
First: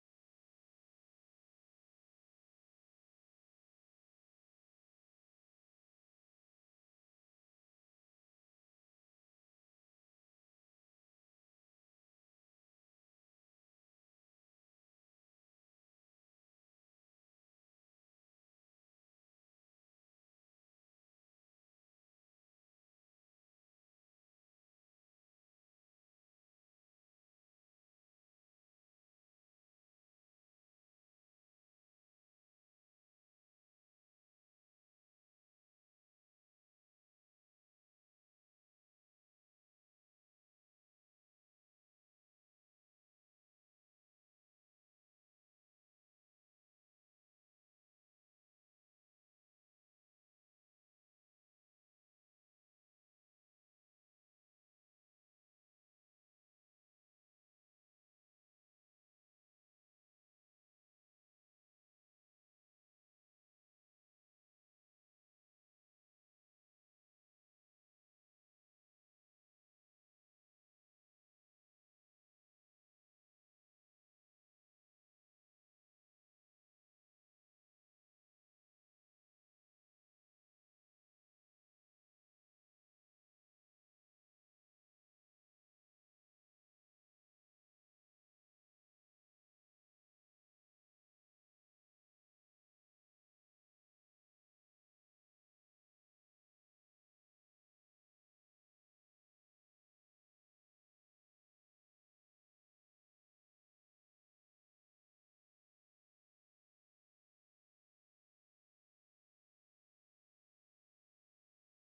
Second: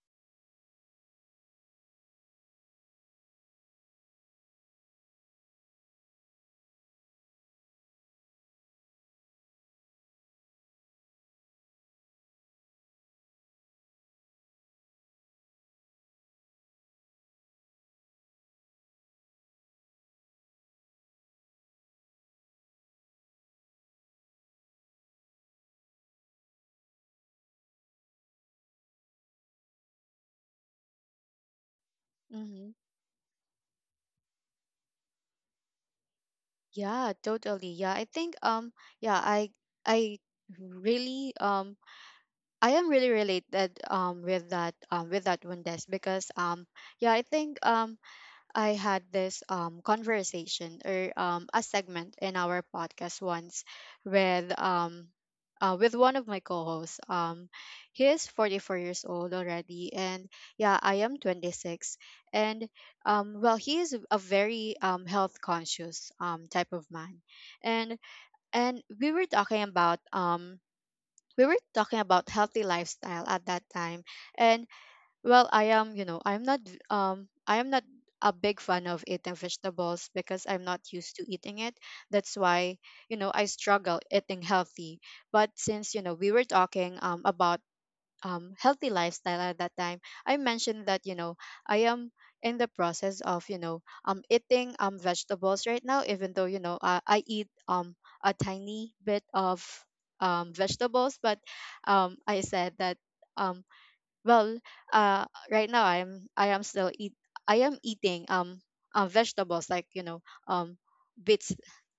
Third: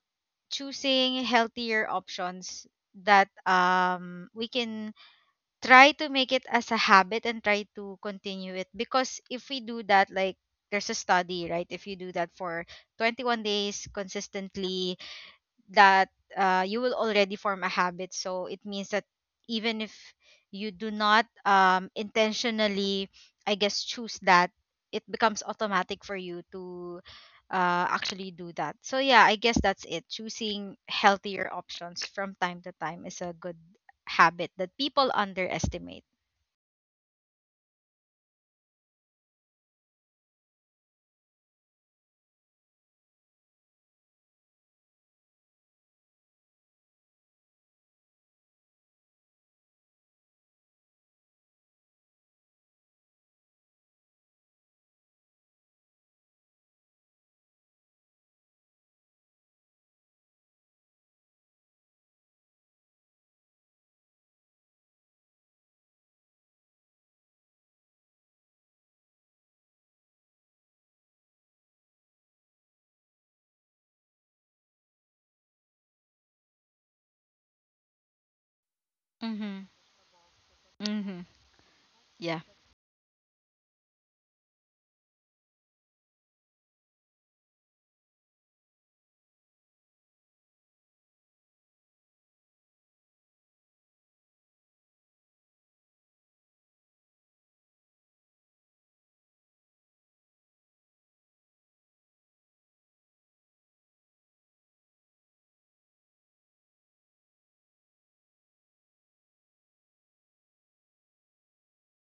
Speaker 2: choosing healthier options that um we can try to make it as a habit and try to continue it, because if we do that, like, there's a study, right? If you do that for twenty-one days consistently, that uh, you will already form a habit. So it means that even if you do not, um, intentionally, I guess, choose that, it becomes automatic for you to uh, actually do that. So yeah, I guess that's it. Choosing healthier options from time
Speaker 1: mm-hmm.
Speaker 2: to time is a good habit that people underestimate.
Speaker 1: Yeah, totally. Yeah, I think, um, yeah, I, I really, um, I am really related, um, with that, um, with that one, Des, because, um, yeah, I think, um, I had this um, conversation or um, a segment in our podcast once with um, uh, with one of my co-hosts. Um, he is forty-four years old already, and yeah, I am twenty-six. And um, well, he is a very um, health conscious um, type of man, and and we were talking about um, we were talking about healthy lifestyle at that time. And well, I am, you know, I'm not um I am not a big fan of eating
Speaker 2: Mm-hmm.
Speaker 1: vegetables because I'm not used
Speaker 2: Mm-hmm.
Speaker 1: to eating it. That's
Speaker 2: Yeah.
Speaker 1: why, you know, I struggle eating healthy. But since, you know, we were talking um about um healthy lifestyle at that time, I mentioned that, you know, I am in the process of, you know, um eating um vegetables right now. Even though, you know, I, I eat um a tiny bit of um vegetables, but um I said that um well, uh, right now I'm I am still eat I am eating um uh, vegetables like, you know, um bits,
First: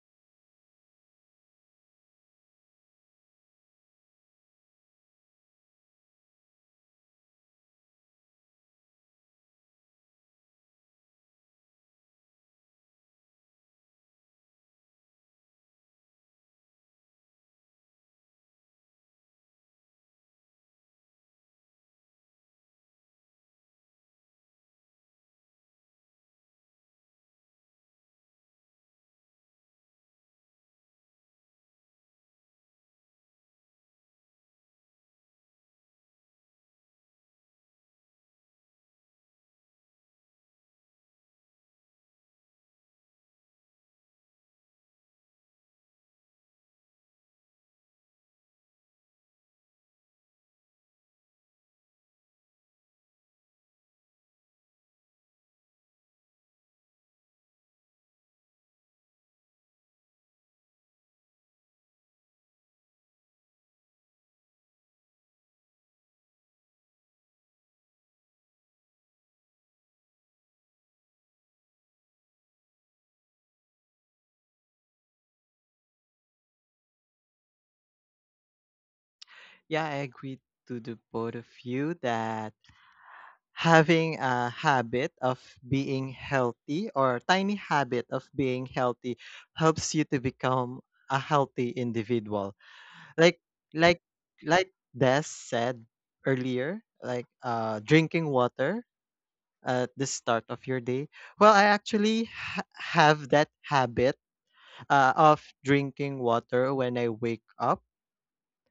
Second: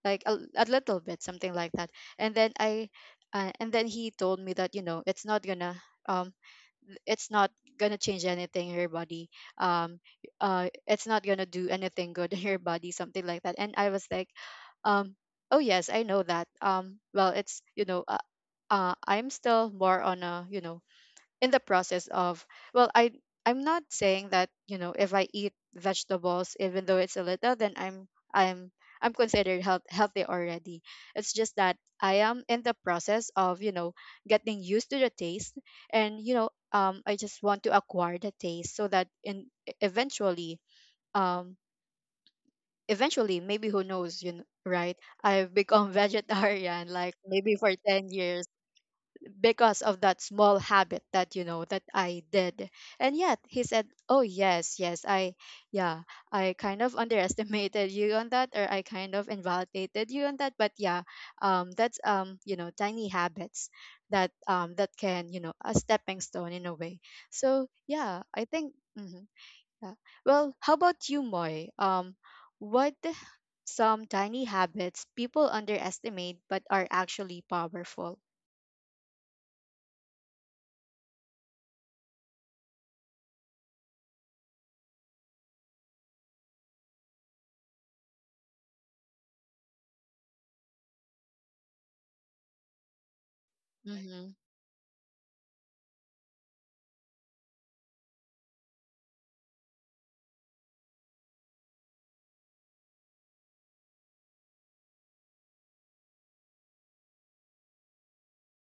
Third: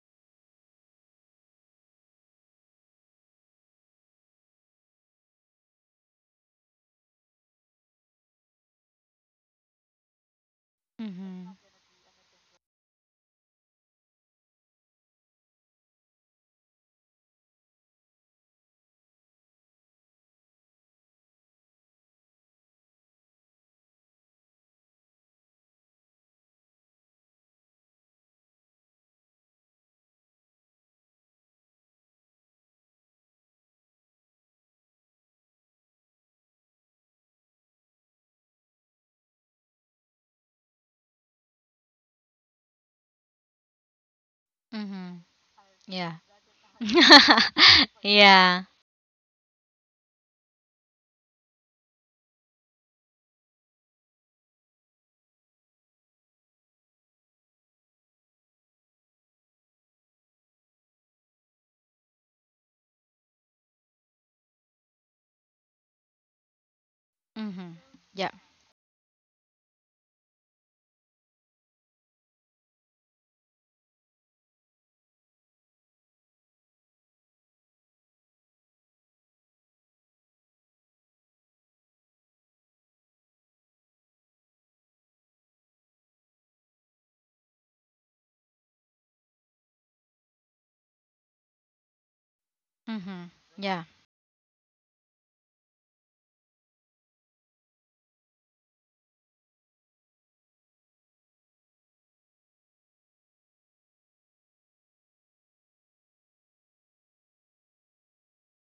Speaker 1: like a, a little bit, something like that. And then I uh, and then he told me that, you know, it's not gonna um it's not gonna change anything in your body, um uh it's not gonna
Speaker 2: Mm-hmm.
Speaker 1: do anything good <laughs> in your body, something like that. And I was like, um oh yes, I know that. Um well, it's, you know, uh, uh I'm still more on a, you know, in the process of, well, i I'm not saying that, you know, if I eat vegetables, even though it's a little, then i'm i'm I'm considered health, healthy already. It's just that I am in the process of, you know, getting used to the taste. And you know, um I just want to acquire the taste, so that in eventually um eventually, maybe, who knows, you know, right?
Speaker 2: Mm-hmm.
Speaker 1: I've become <laughs>
Speaker 2: Yeah.
Speaker 1: vegetarian, like maybe for
Speaker 2: <laughs>
Speaker 1: ten years,
Speaker 2: Yeah.
Speaker 1: because of that small habit that, you know, that I did. And yet he said, "Oh yes, yes, I yeah, I kind of <laughs> underestimated you on that, or I kind of invalidated you on that, but yeah, um that's um, you know, tiny habits that um that can, you know, a stepping stone in a way." So,
Speaker 2: Mm-hmm.
Speaker 1: yeah,
Speaker 2: Yeah.
Speaker 1: I think mhm, yeah. Well, how about you, Moy? Um what <sighs> some tiny habits people underestimate but are actually powerful?
Speaker 3: Yeah, I agree to the both of you that having a habit of being healthy, or tiny habit of being healthy, helps you to become a healthy individual.
Speaker 2: Mm-hmm.
Speaker 3: Like
Speaker 2: Yeah.
Speaker 3: like
Speaker 1: Mm-hmm.
Speaker 3: like Des said earlier, like uh drinking water at the start of your day. Well, I actually ha- have that habit uh, of drinking water when I wake up.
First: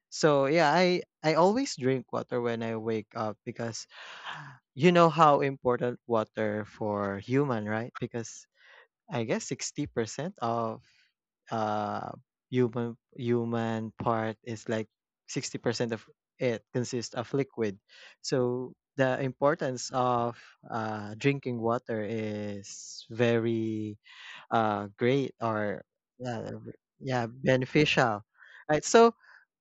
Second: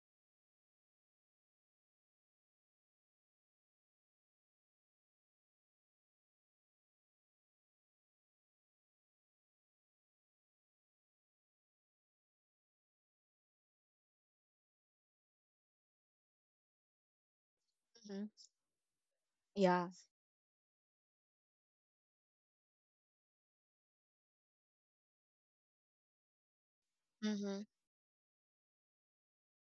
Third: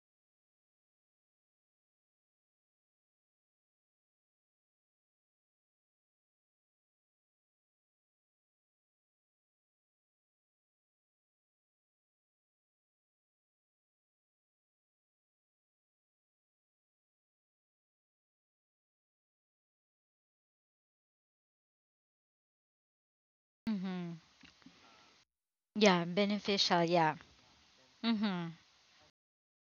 Speaker 3: So yeah, I I always drink water when I wake up because you know how important water for human, right? Because I guess sixty percent of uh human human part is like sixty percent of it consists of liquid.
Speaker 1: Mm-hmm.
Speaker 3: So the
Speaker 1: Yeah.
Speaker 3: importance of uh, drinking water is very
Speaker 2: Mm-hmm.
Speaker 3: uh, great or
Speaker 2: Yeah,
Speaker 3: uh,
Speaker 2: beneficial, yeah.
Speaker 3: yeah,
Speaker 1: Mm-hmm.
Speaker 3: beneficial,
Speaker 2: Mhm.
Speaker 3: right? So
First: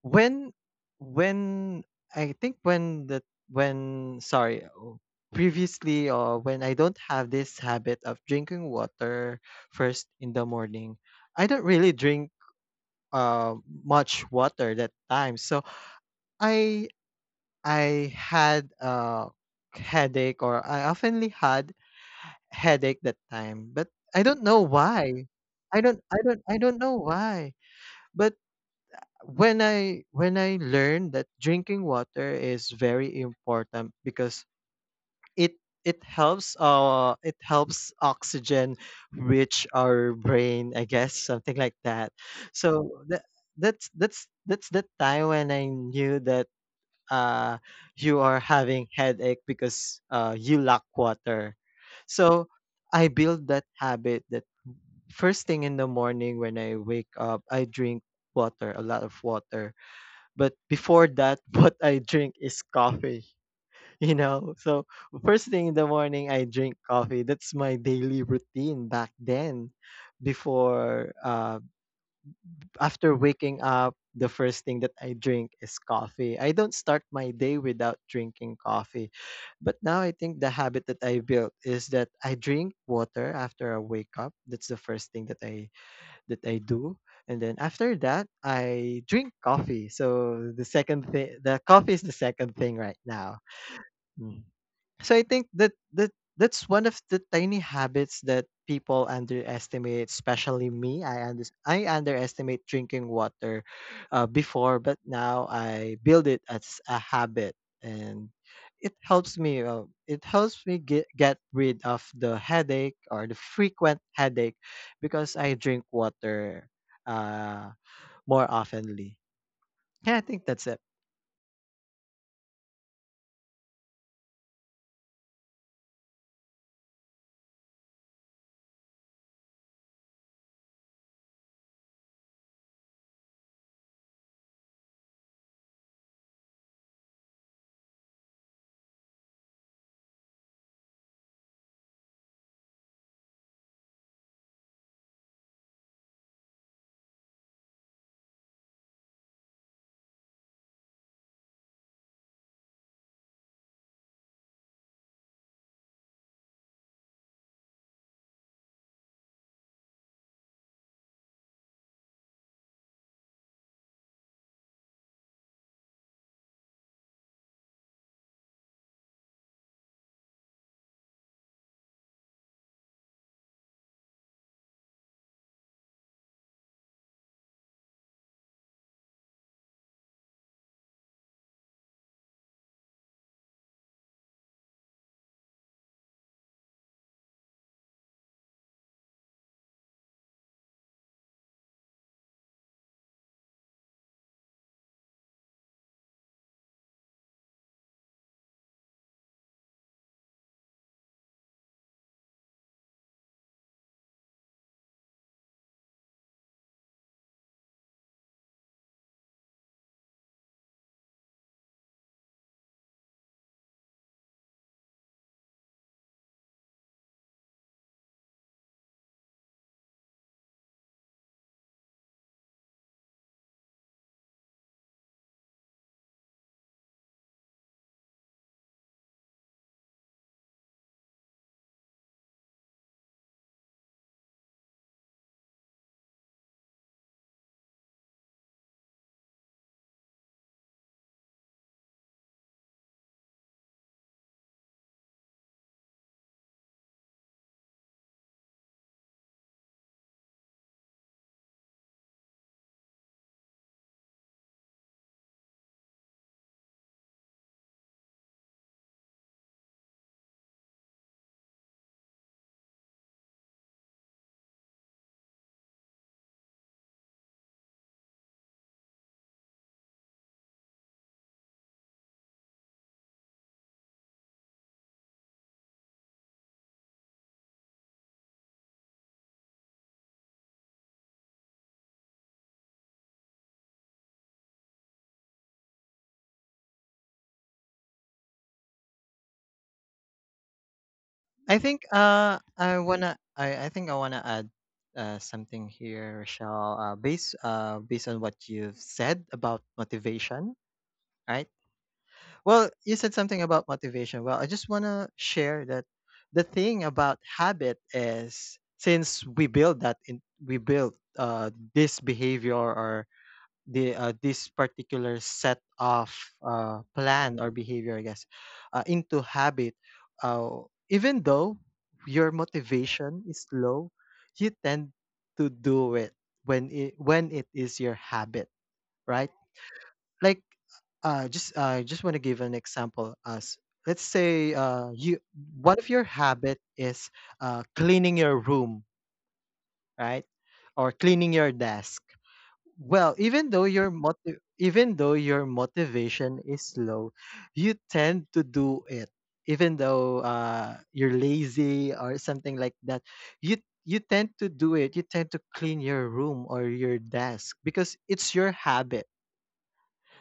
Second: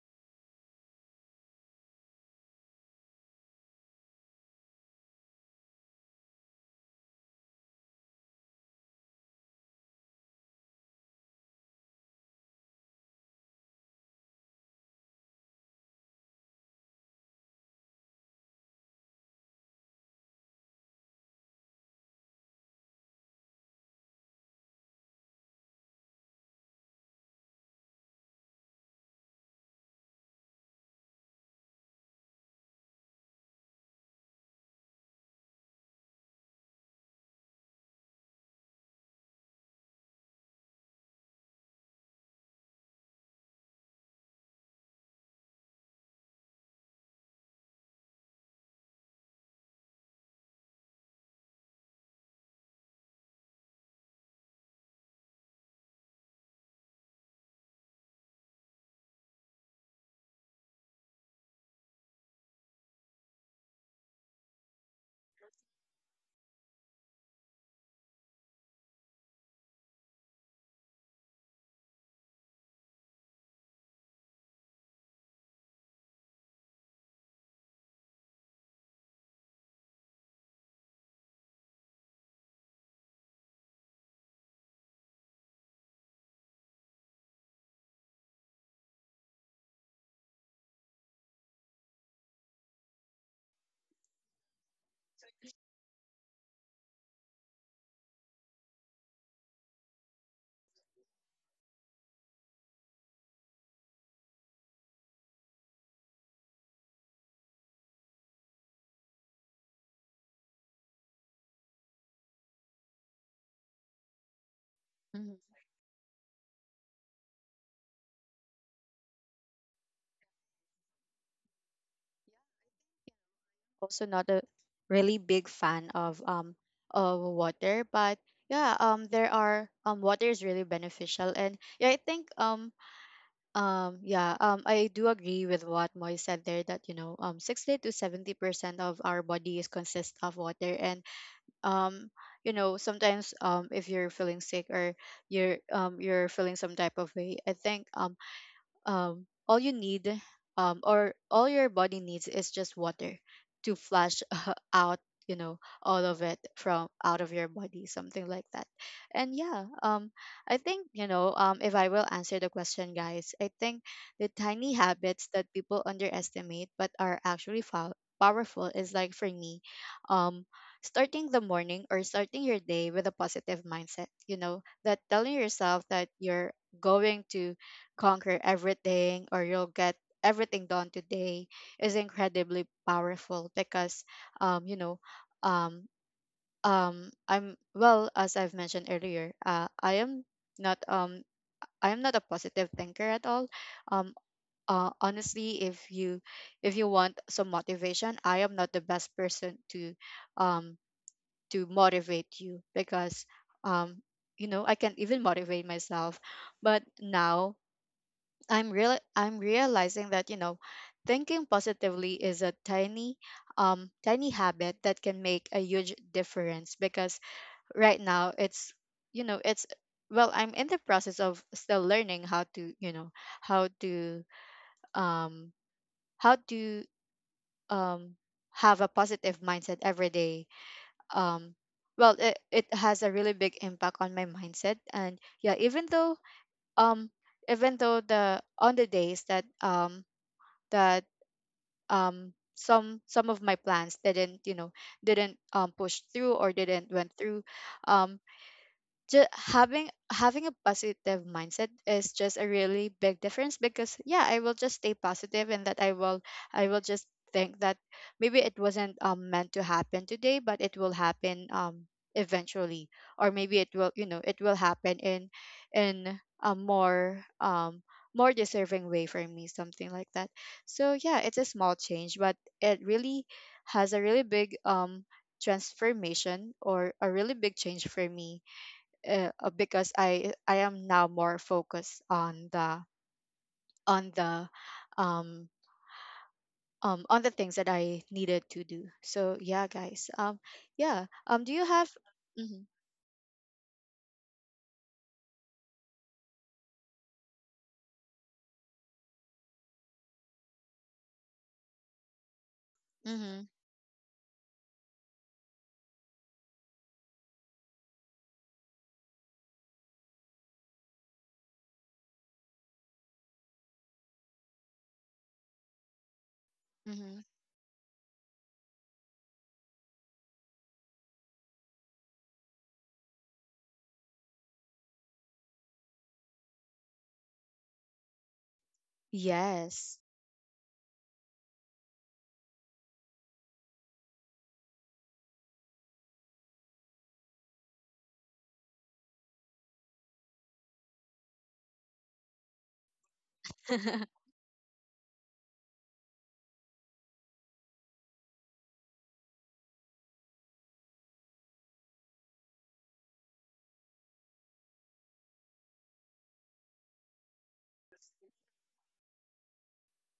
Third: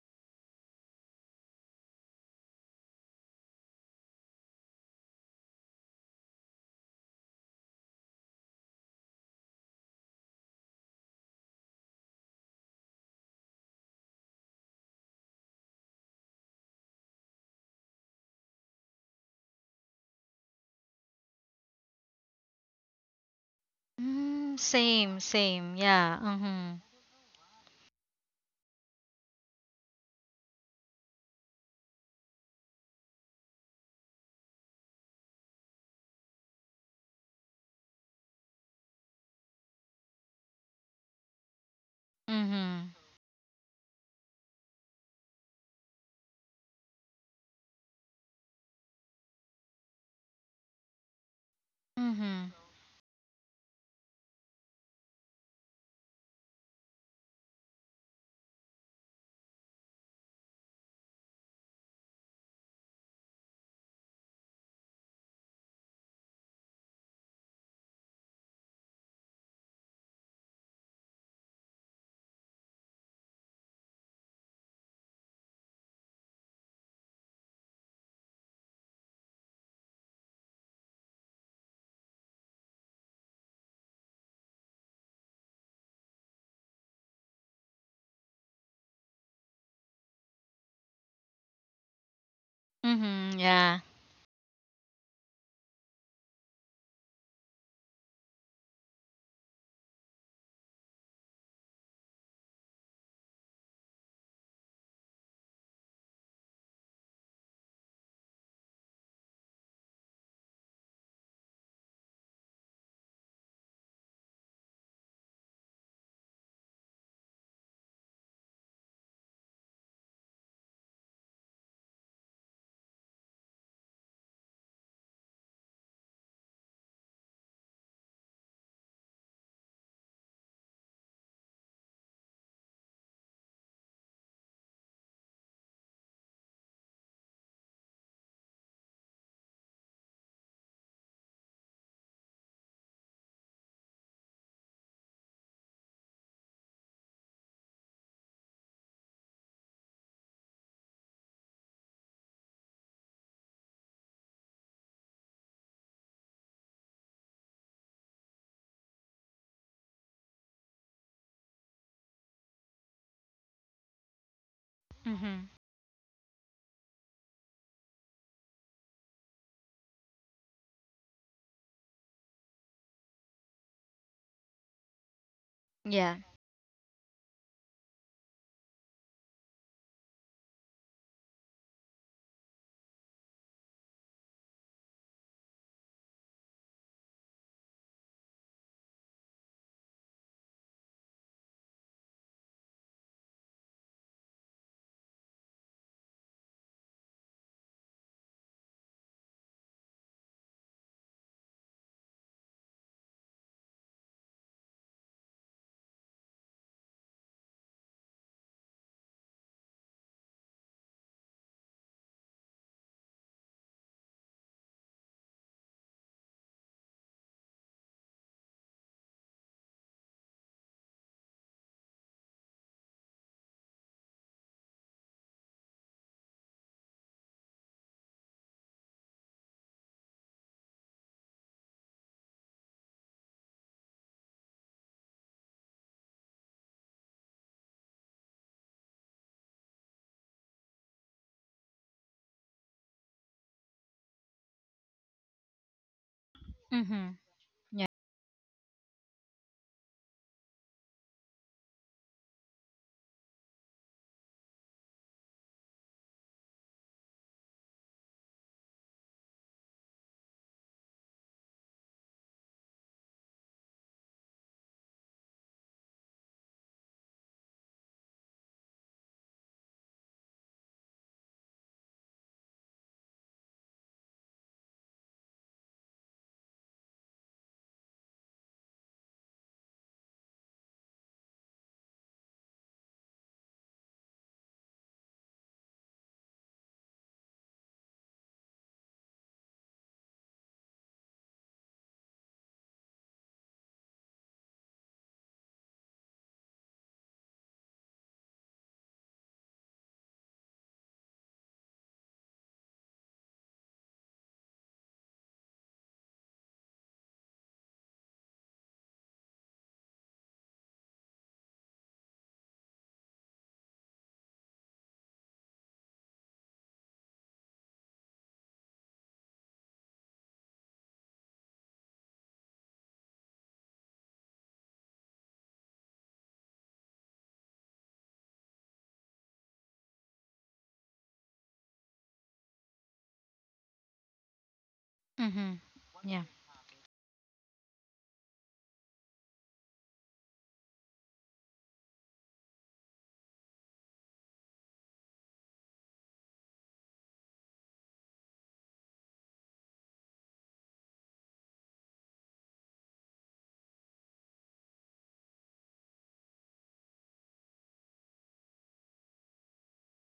Speaker 3: when when I think when the when sorry oh, previously, or when I don't have this habit of drinking water first in the morning, I don't really drink uh, much water that time. So I I had a headache, or I oftenly had headache that time. But I don't
Speaker 2: Mm,
Speaker 3: know
Speaker 2: same,
Speaker 3: why.
Speaker 2: same.
Speaker 3: I don't I
Speaker 2: Yeah.
Speaker 3: don't I don't
Speaker 2: Mhm.
Speaker 3: know why. But when I when I learned that drinking water is very important because it it helps uh it helps oxygen reach our brain, I guess, something like that.
Speaker 2: Mhm.
Speaker 3: So that, that's that's that's the time when I knew that uh you are having headache because uh you lack water. So
Speaker 2: Mhm.
Speaker 3: I build that habit that first thing in the morning when I wake up, I drink water, a lot of water. But before that <laughs> what I drink is coffee. <laughs> You know, so first thing in the morning I drink coffee. That's my daily routine back then. Before uh, after waking up, the first thing that I drink is coffee. I don't start my day without drinking coffee. But now I think the habit that I built is that I drink water after I wake up. That's the first thing that i that I do. And then after that I drink coffee. So the second thing, the coffee is the second thing right now.
Speaker 2: Mhm. Yeah.
Speaker 3: Hmm. So I think that that that's one of the tiny habits that people underestimate, especially me. I under, I underestimate drinking water uh, before, but now I build it as a habit, and it helps me. Uh, it helps me get get rid of the headache or the frequent headache because
Speaker 1: Hmm.
Speaker 3: I drink water uh, more oftenly. Yeah, I think that's it.
Speaker 1: Also not a really big fan of um of water, but yeah, um there are um water is really beneficial. And yeah, I think um um yeah, um I do agree with what Moy said there that you know, um sixty to seventy percent of our body is consist of water. And um you know, sometimes um if you're feeling sick or you're um you're feeling some type of way, I think um, um, all you need um, or all your body needs is just water to flush <laughs> out, you know, all of it from out of your body, something like that. And yeah um I think, you know, um if I will answer the question, guys, I think the tiny habits that
Speaker 2: Mhm.
Speaker 1: people underestimate but are actually fo- powerful is, like, for me, um starting the morning or starting your day with a positive mindset, you know, that telling yourself that
Speaker 2: Yeah.
Speaker 1: you're going to conquer everything or you'll get everything done today is incredibly powerful because um you know um um I'm well as I've mentioned earlier, uh I am not um I am not a positive thinker at all. um uh, Honestly, if you if you want some motivation, I am not the best person to um to motivate you because um you know, I can't even motivate myself. But now I'm real I'm realizing that, you know, thinking positively is a tiny um tiny habit that can make a huge difference because right now it's, you know, it's, well, I'm in the process of still learning how to, you know, how to um how to um have a positive mindset every day. Um well, it, it has a really big impact on my mindset. And yeah, even though um even though the on the days that um that um some some of my plans didn't, you know, didn't um push through or didn't went
Speaker 2: Mhm.
Speaker 1: through,
Speaker 2: Yeah.
Speaker 1: um just having having a positive mindset is just a really big difference. Because yeah, I will just stay positive, and that I will i will just think that maybe it wasn't um meant to happen today, but it will happen um eventually. Or maybe it will, you know, it will happen in in a more um more deserving way for me, something like that. So yeah, it's a small change, but it really has a really big um transformation or a really big change for me. Uh, uh, because I I am now more focused on the on the um um on the things that I needed to do. So yeah, guys. Um yeah. Um do
Speaker 3: I
Speaker 1: you
Speaker 3: think
Speaker 1: have...
Speaker 3: uh
Speaker 1: mm-hmm,
Speaker 3: I wanna I, I think I wanna add uh something here, Rochelle. Uh based uh based on what you've said about motivation, right? Well, you said something
Speaker 1: mm-hmm,
Speaker 3: about motivation. Well, I just wanna share that the thing about habit is since we build that in we build uh this behavior, or the uh, this particular set of uh,
Speaker 1: mm-hmm.
Speaker 3: plan or behavior, I guess, uh, into habit, uh, even though your motivation is low, you tend to do it when it when it is your habit, right?
Speaker 1: Yes.
Speaker 3: Like, uh, just uh, I just want to give an example. As Let's say uh, you
Speaker 2: Mhm.
Speaker 3: one of your
Speaker 2: Yeah.
Speaker 3: habit is uh, cleaning your room, right, or cleaning your desk. Well, even though your
Speaker 1: <laughs>
Speaker 3: motiv- even though your motivation is low, you tend to do it. Even though uh, you're lazy or something like that, you you tend to do it. You tend to clean your room or your desk because it's your habit.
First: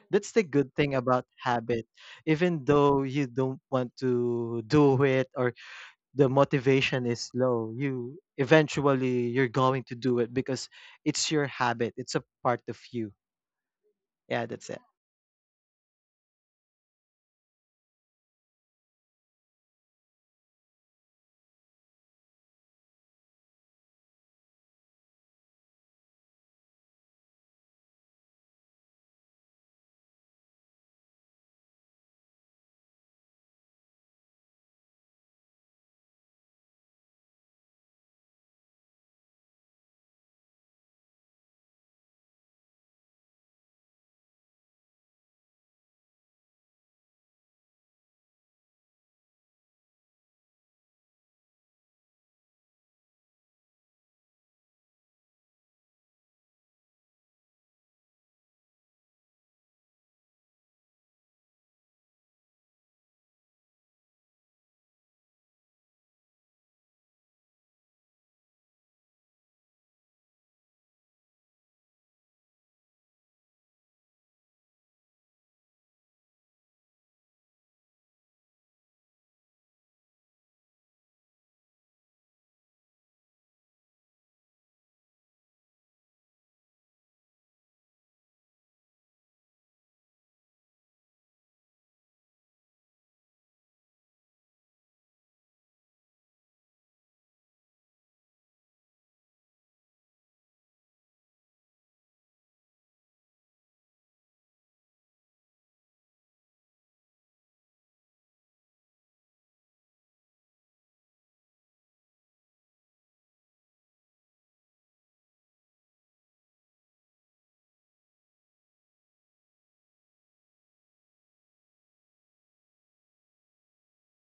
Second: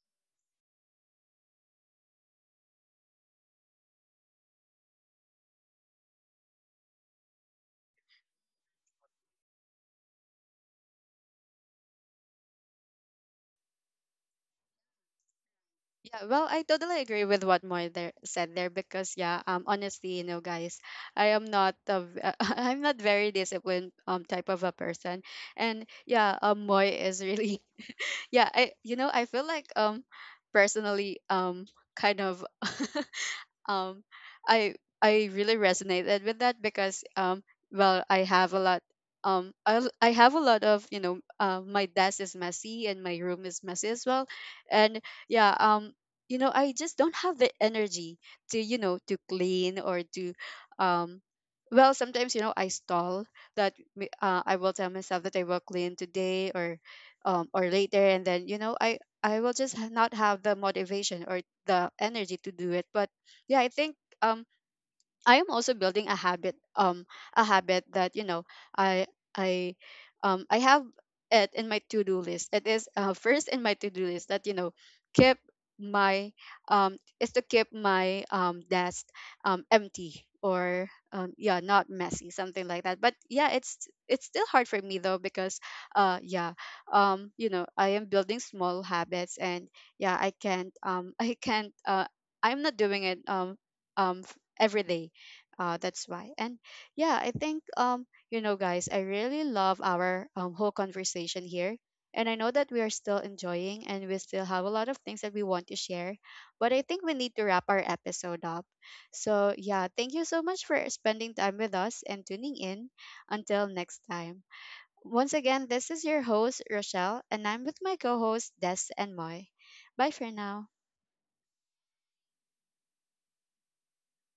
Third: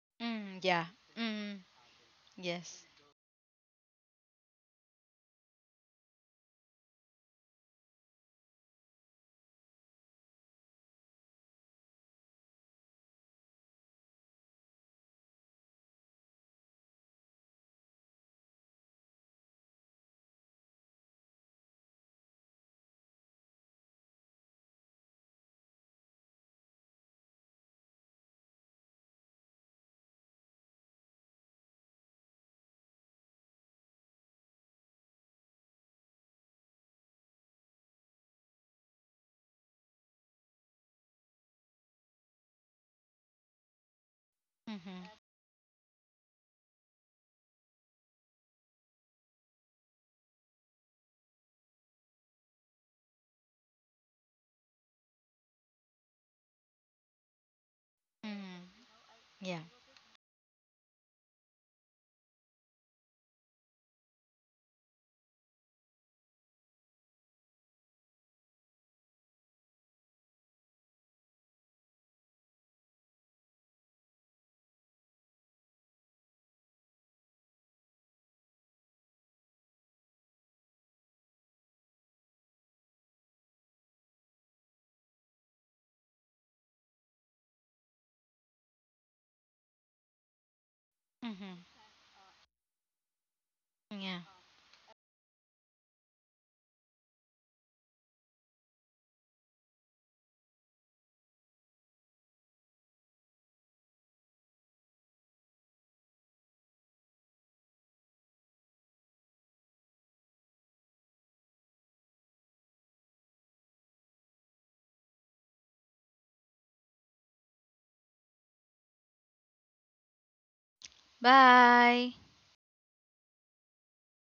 Speaker 3: That's the
Speaker 2: Mm,
Speaker 3: good
Speaker 2: yeah.
Speaker 3: thing about
Speaker 2: Mm.
Speaker 3: habit. Even
Speaker 2: Yes.
Speaker 3: though you don't want to do it, or the motivation is low, you eventually you're going to do it because it's your habit. It's a part of you. Yeah, that's
Speaker 1: Yeah, well, I totally agree with what Moy there said there because yeah, um, honestly, you know, guys, I am not a, v- <laughs> I'm not very disciplined um type of a person, and yeah, um, Moy is really... Yeah, I, you know, I feel like um personally um kind of <laughs> um i I really resonated with that because um well, I have a lot, um i, l- I have a lot of, you know, uh, my desk is messy and my room is messy as well. And
Speaker 2: Mhm.
Speaker 1: yeah um you know, I just don't have the energy to, you know, to clean or to... um well, sometimes, you know, I stall that, m- uh, I will tell myself that I will clean today or um or later, and then you
Speaker 2: Mhm.
Speaker 1: know, i I will
Speaker 2: Yeah.
Speaker 1: just ha- not have the motivation or the energy to do it. But yeah, I think um I am also building a habit, um a habit that, you know, I I um I have it in my to-do list. It is, uh, first in my to-do list that, you know, keep my um is to keep my um desk um empty or um yeah, not messy, something like that. But yeah, it's it's still hard for me though because uh yeah um you know, I am building small habits, and yeah, I can't um <laughs> I
Speaker 2: Mhm.
Speaker 1: can't uh I'm not doing it um
Speaker 2: Yeah.
Speaker 1: um f- every day, uh, that's why. And yeah, I think um, you know, guys, I really love our um, whole conversation here. And I know that we are still enjoying and we still have a lot of things that we want to share, but I think we need to wrap our episode up. So, yeah, thank you so much for spending time with us and tuning in. Until next time. Once again, this is your host, Rochelle, and I'm with my co hosts, Des and Moy. Bye for now.
Speaker 2: Bye.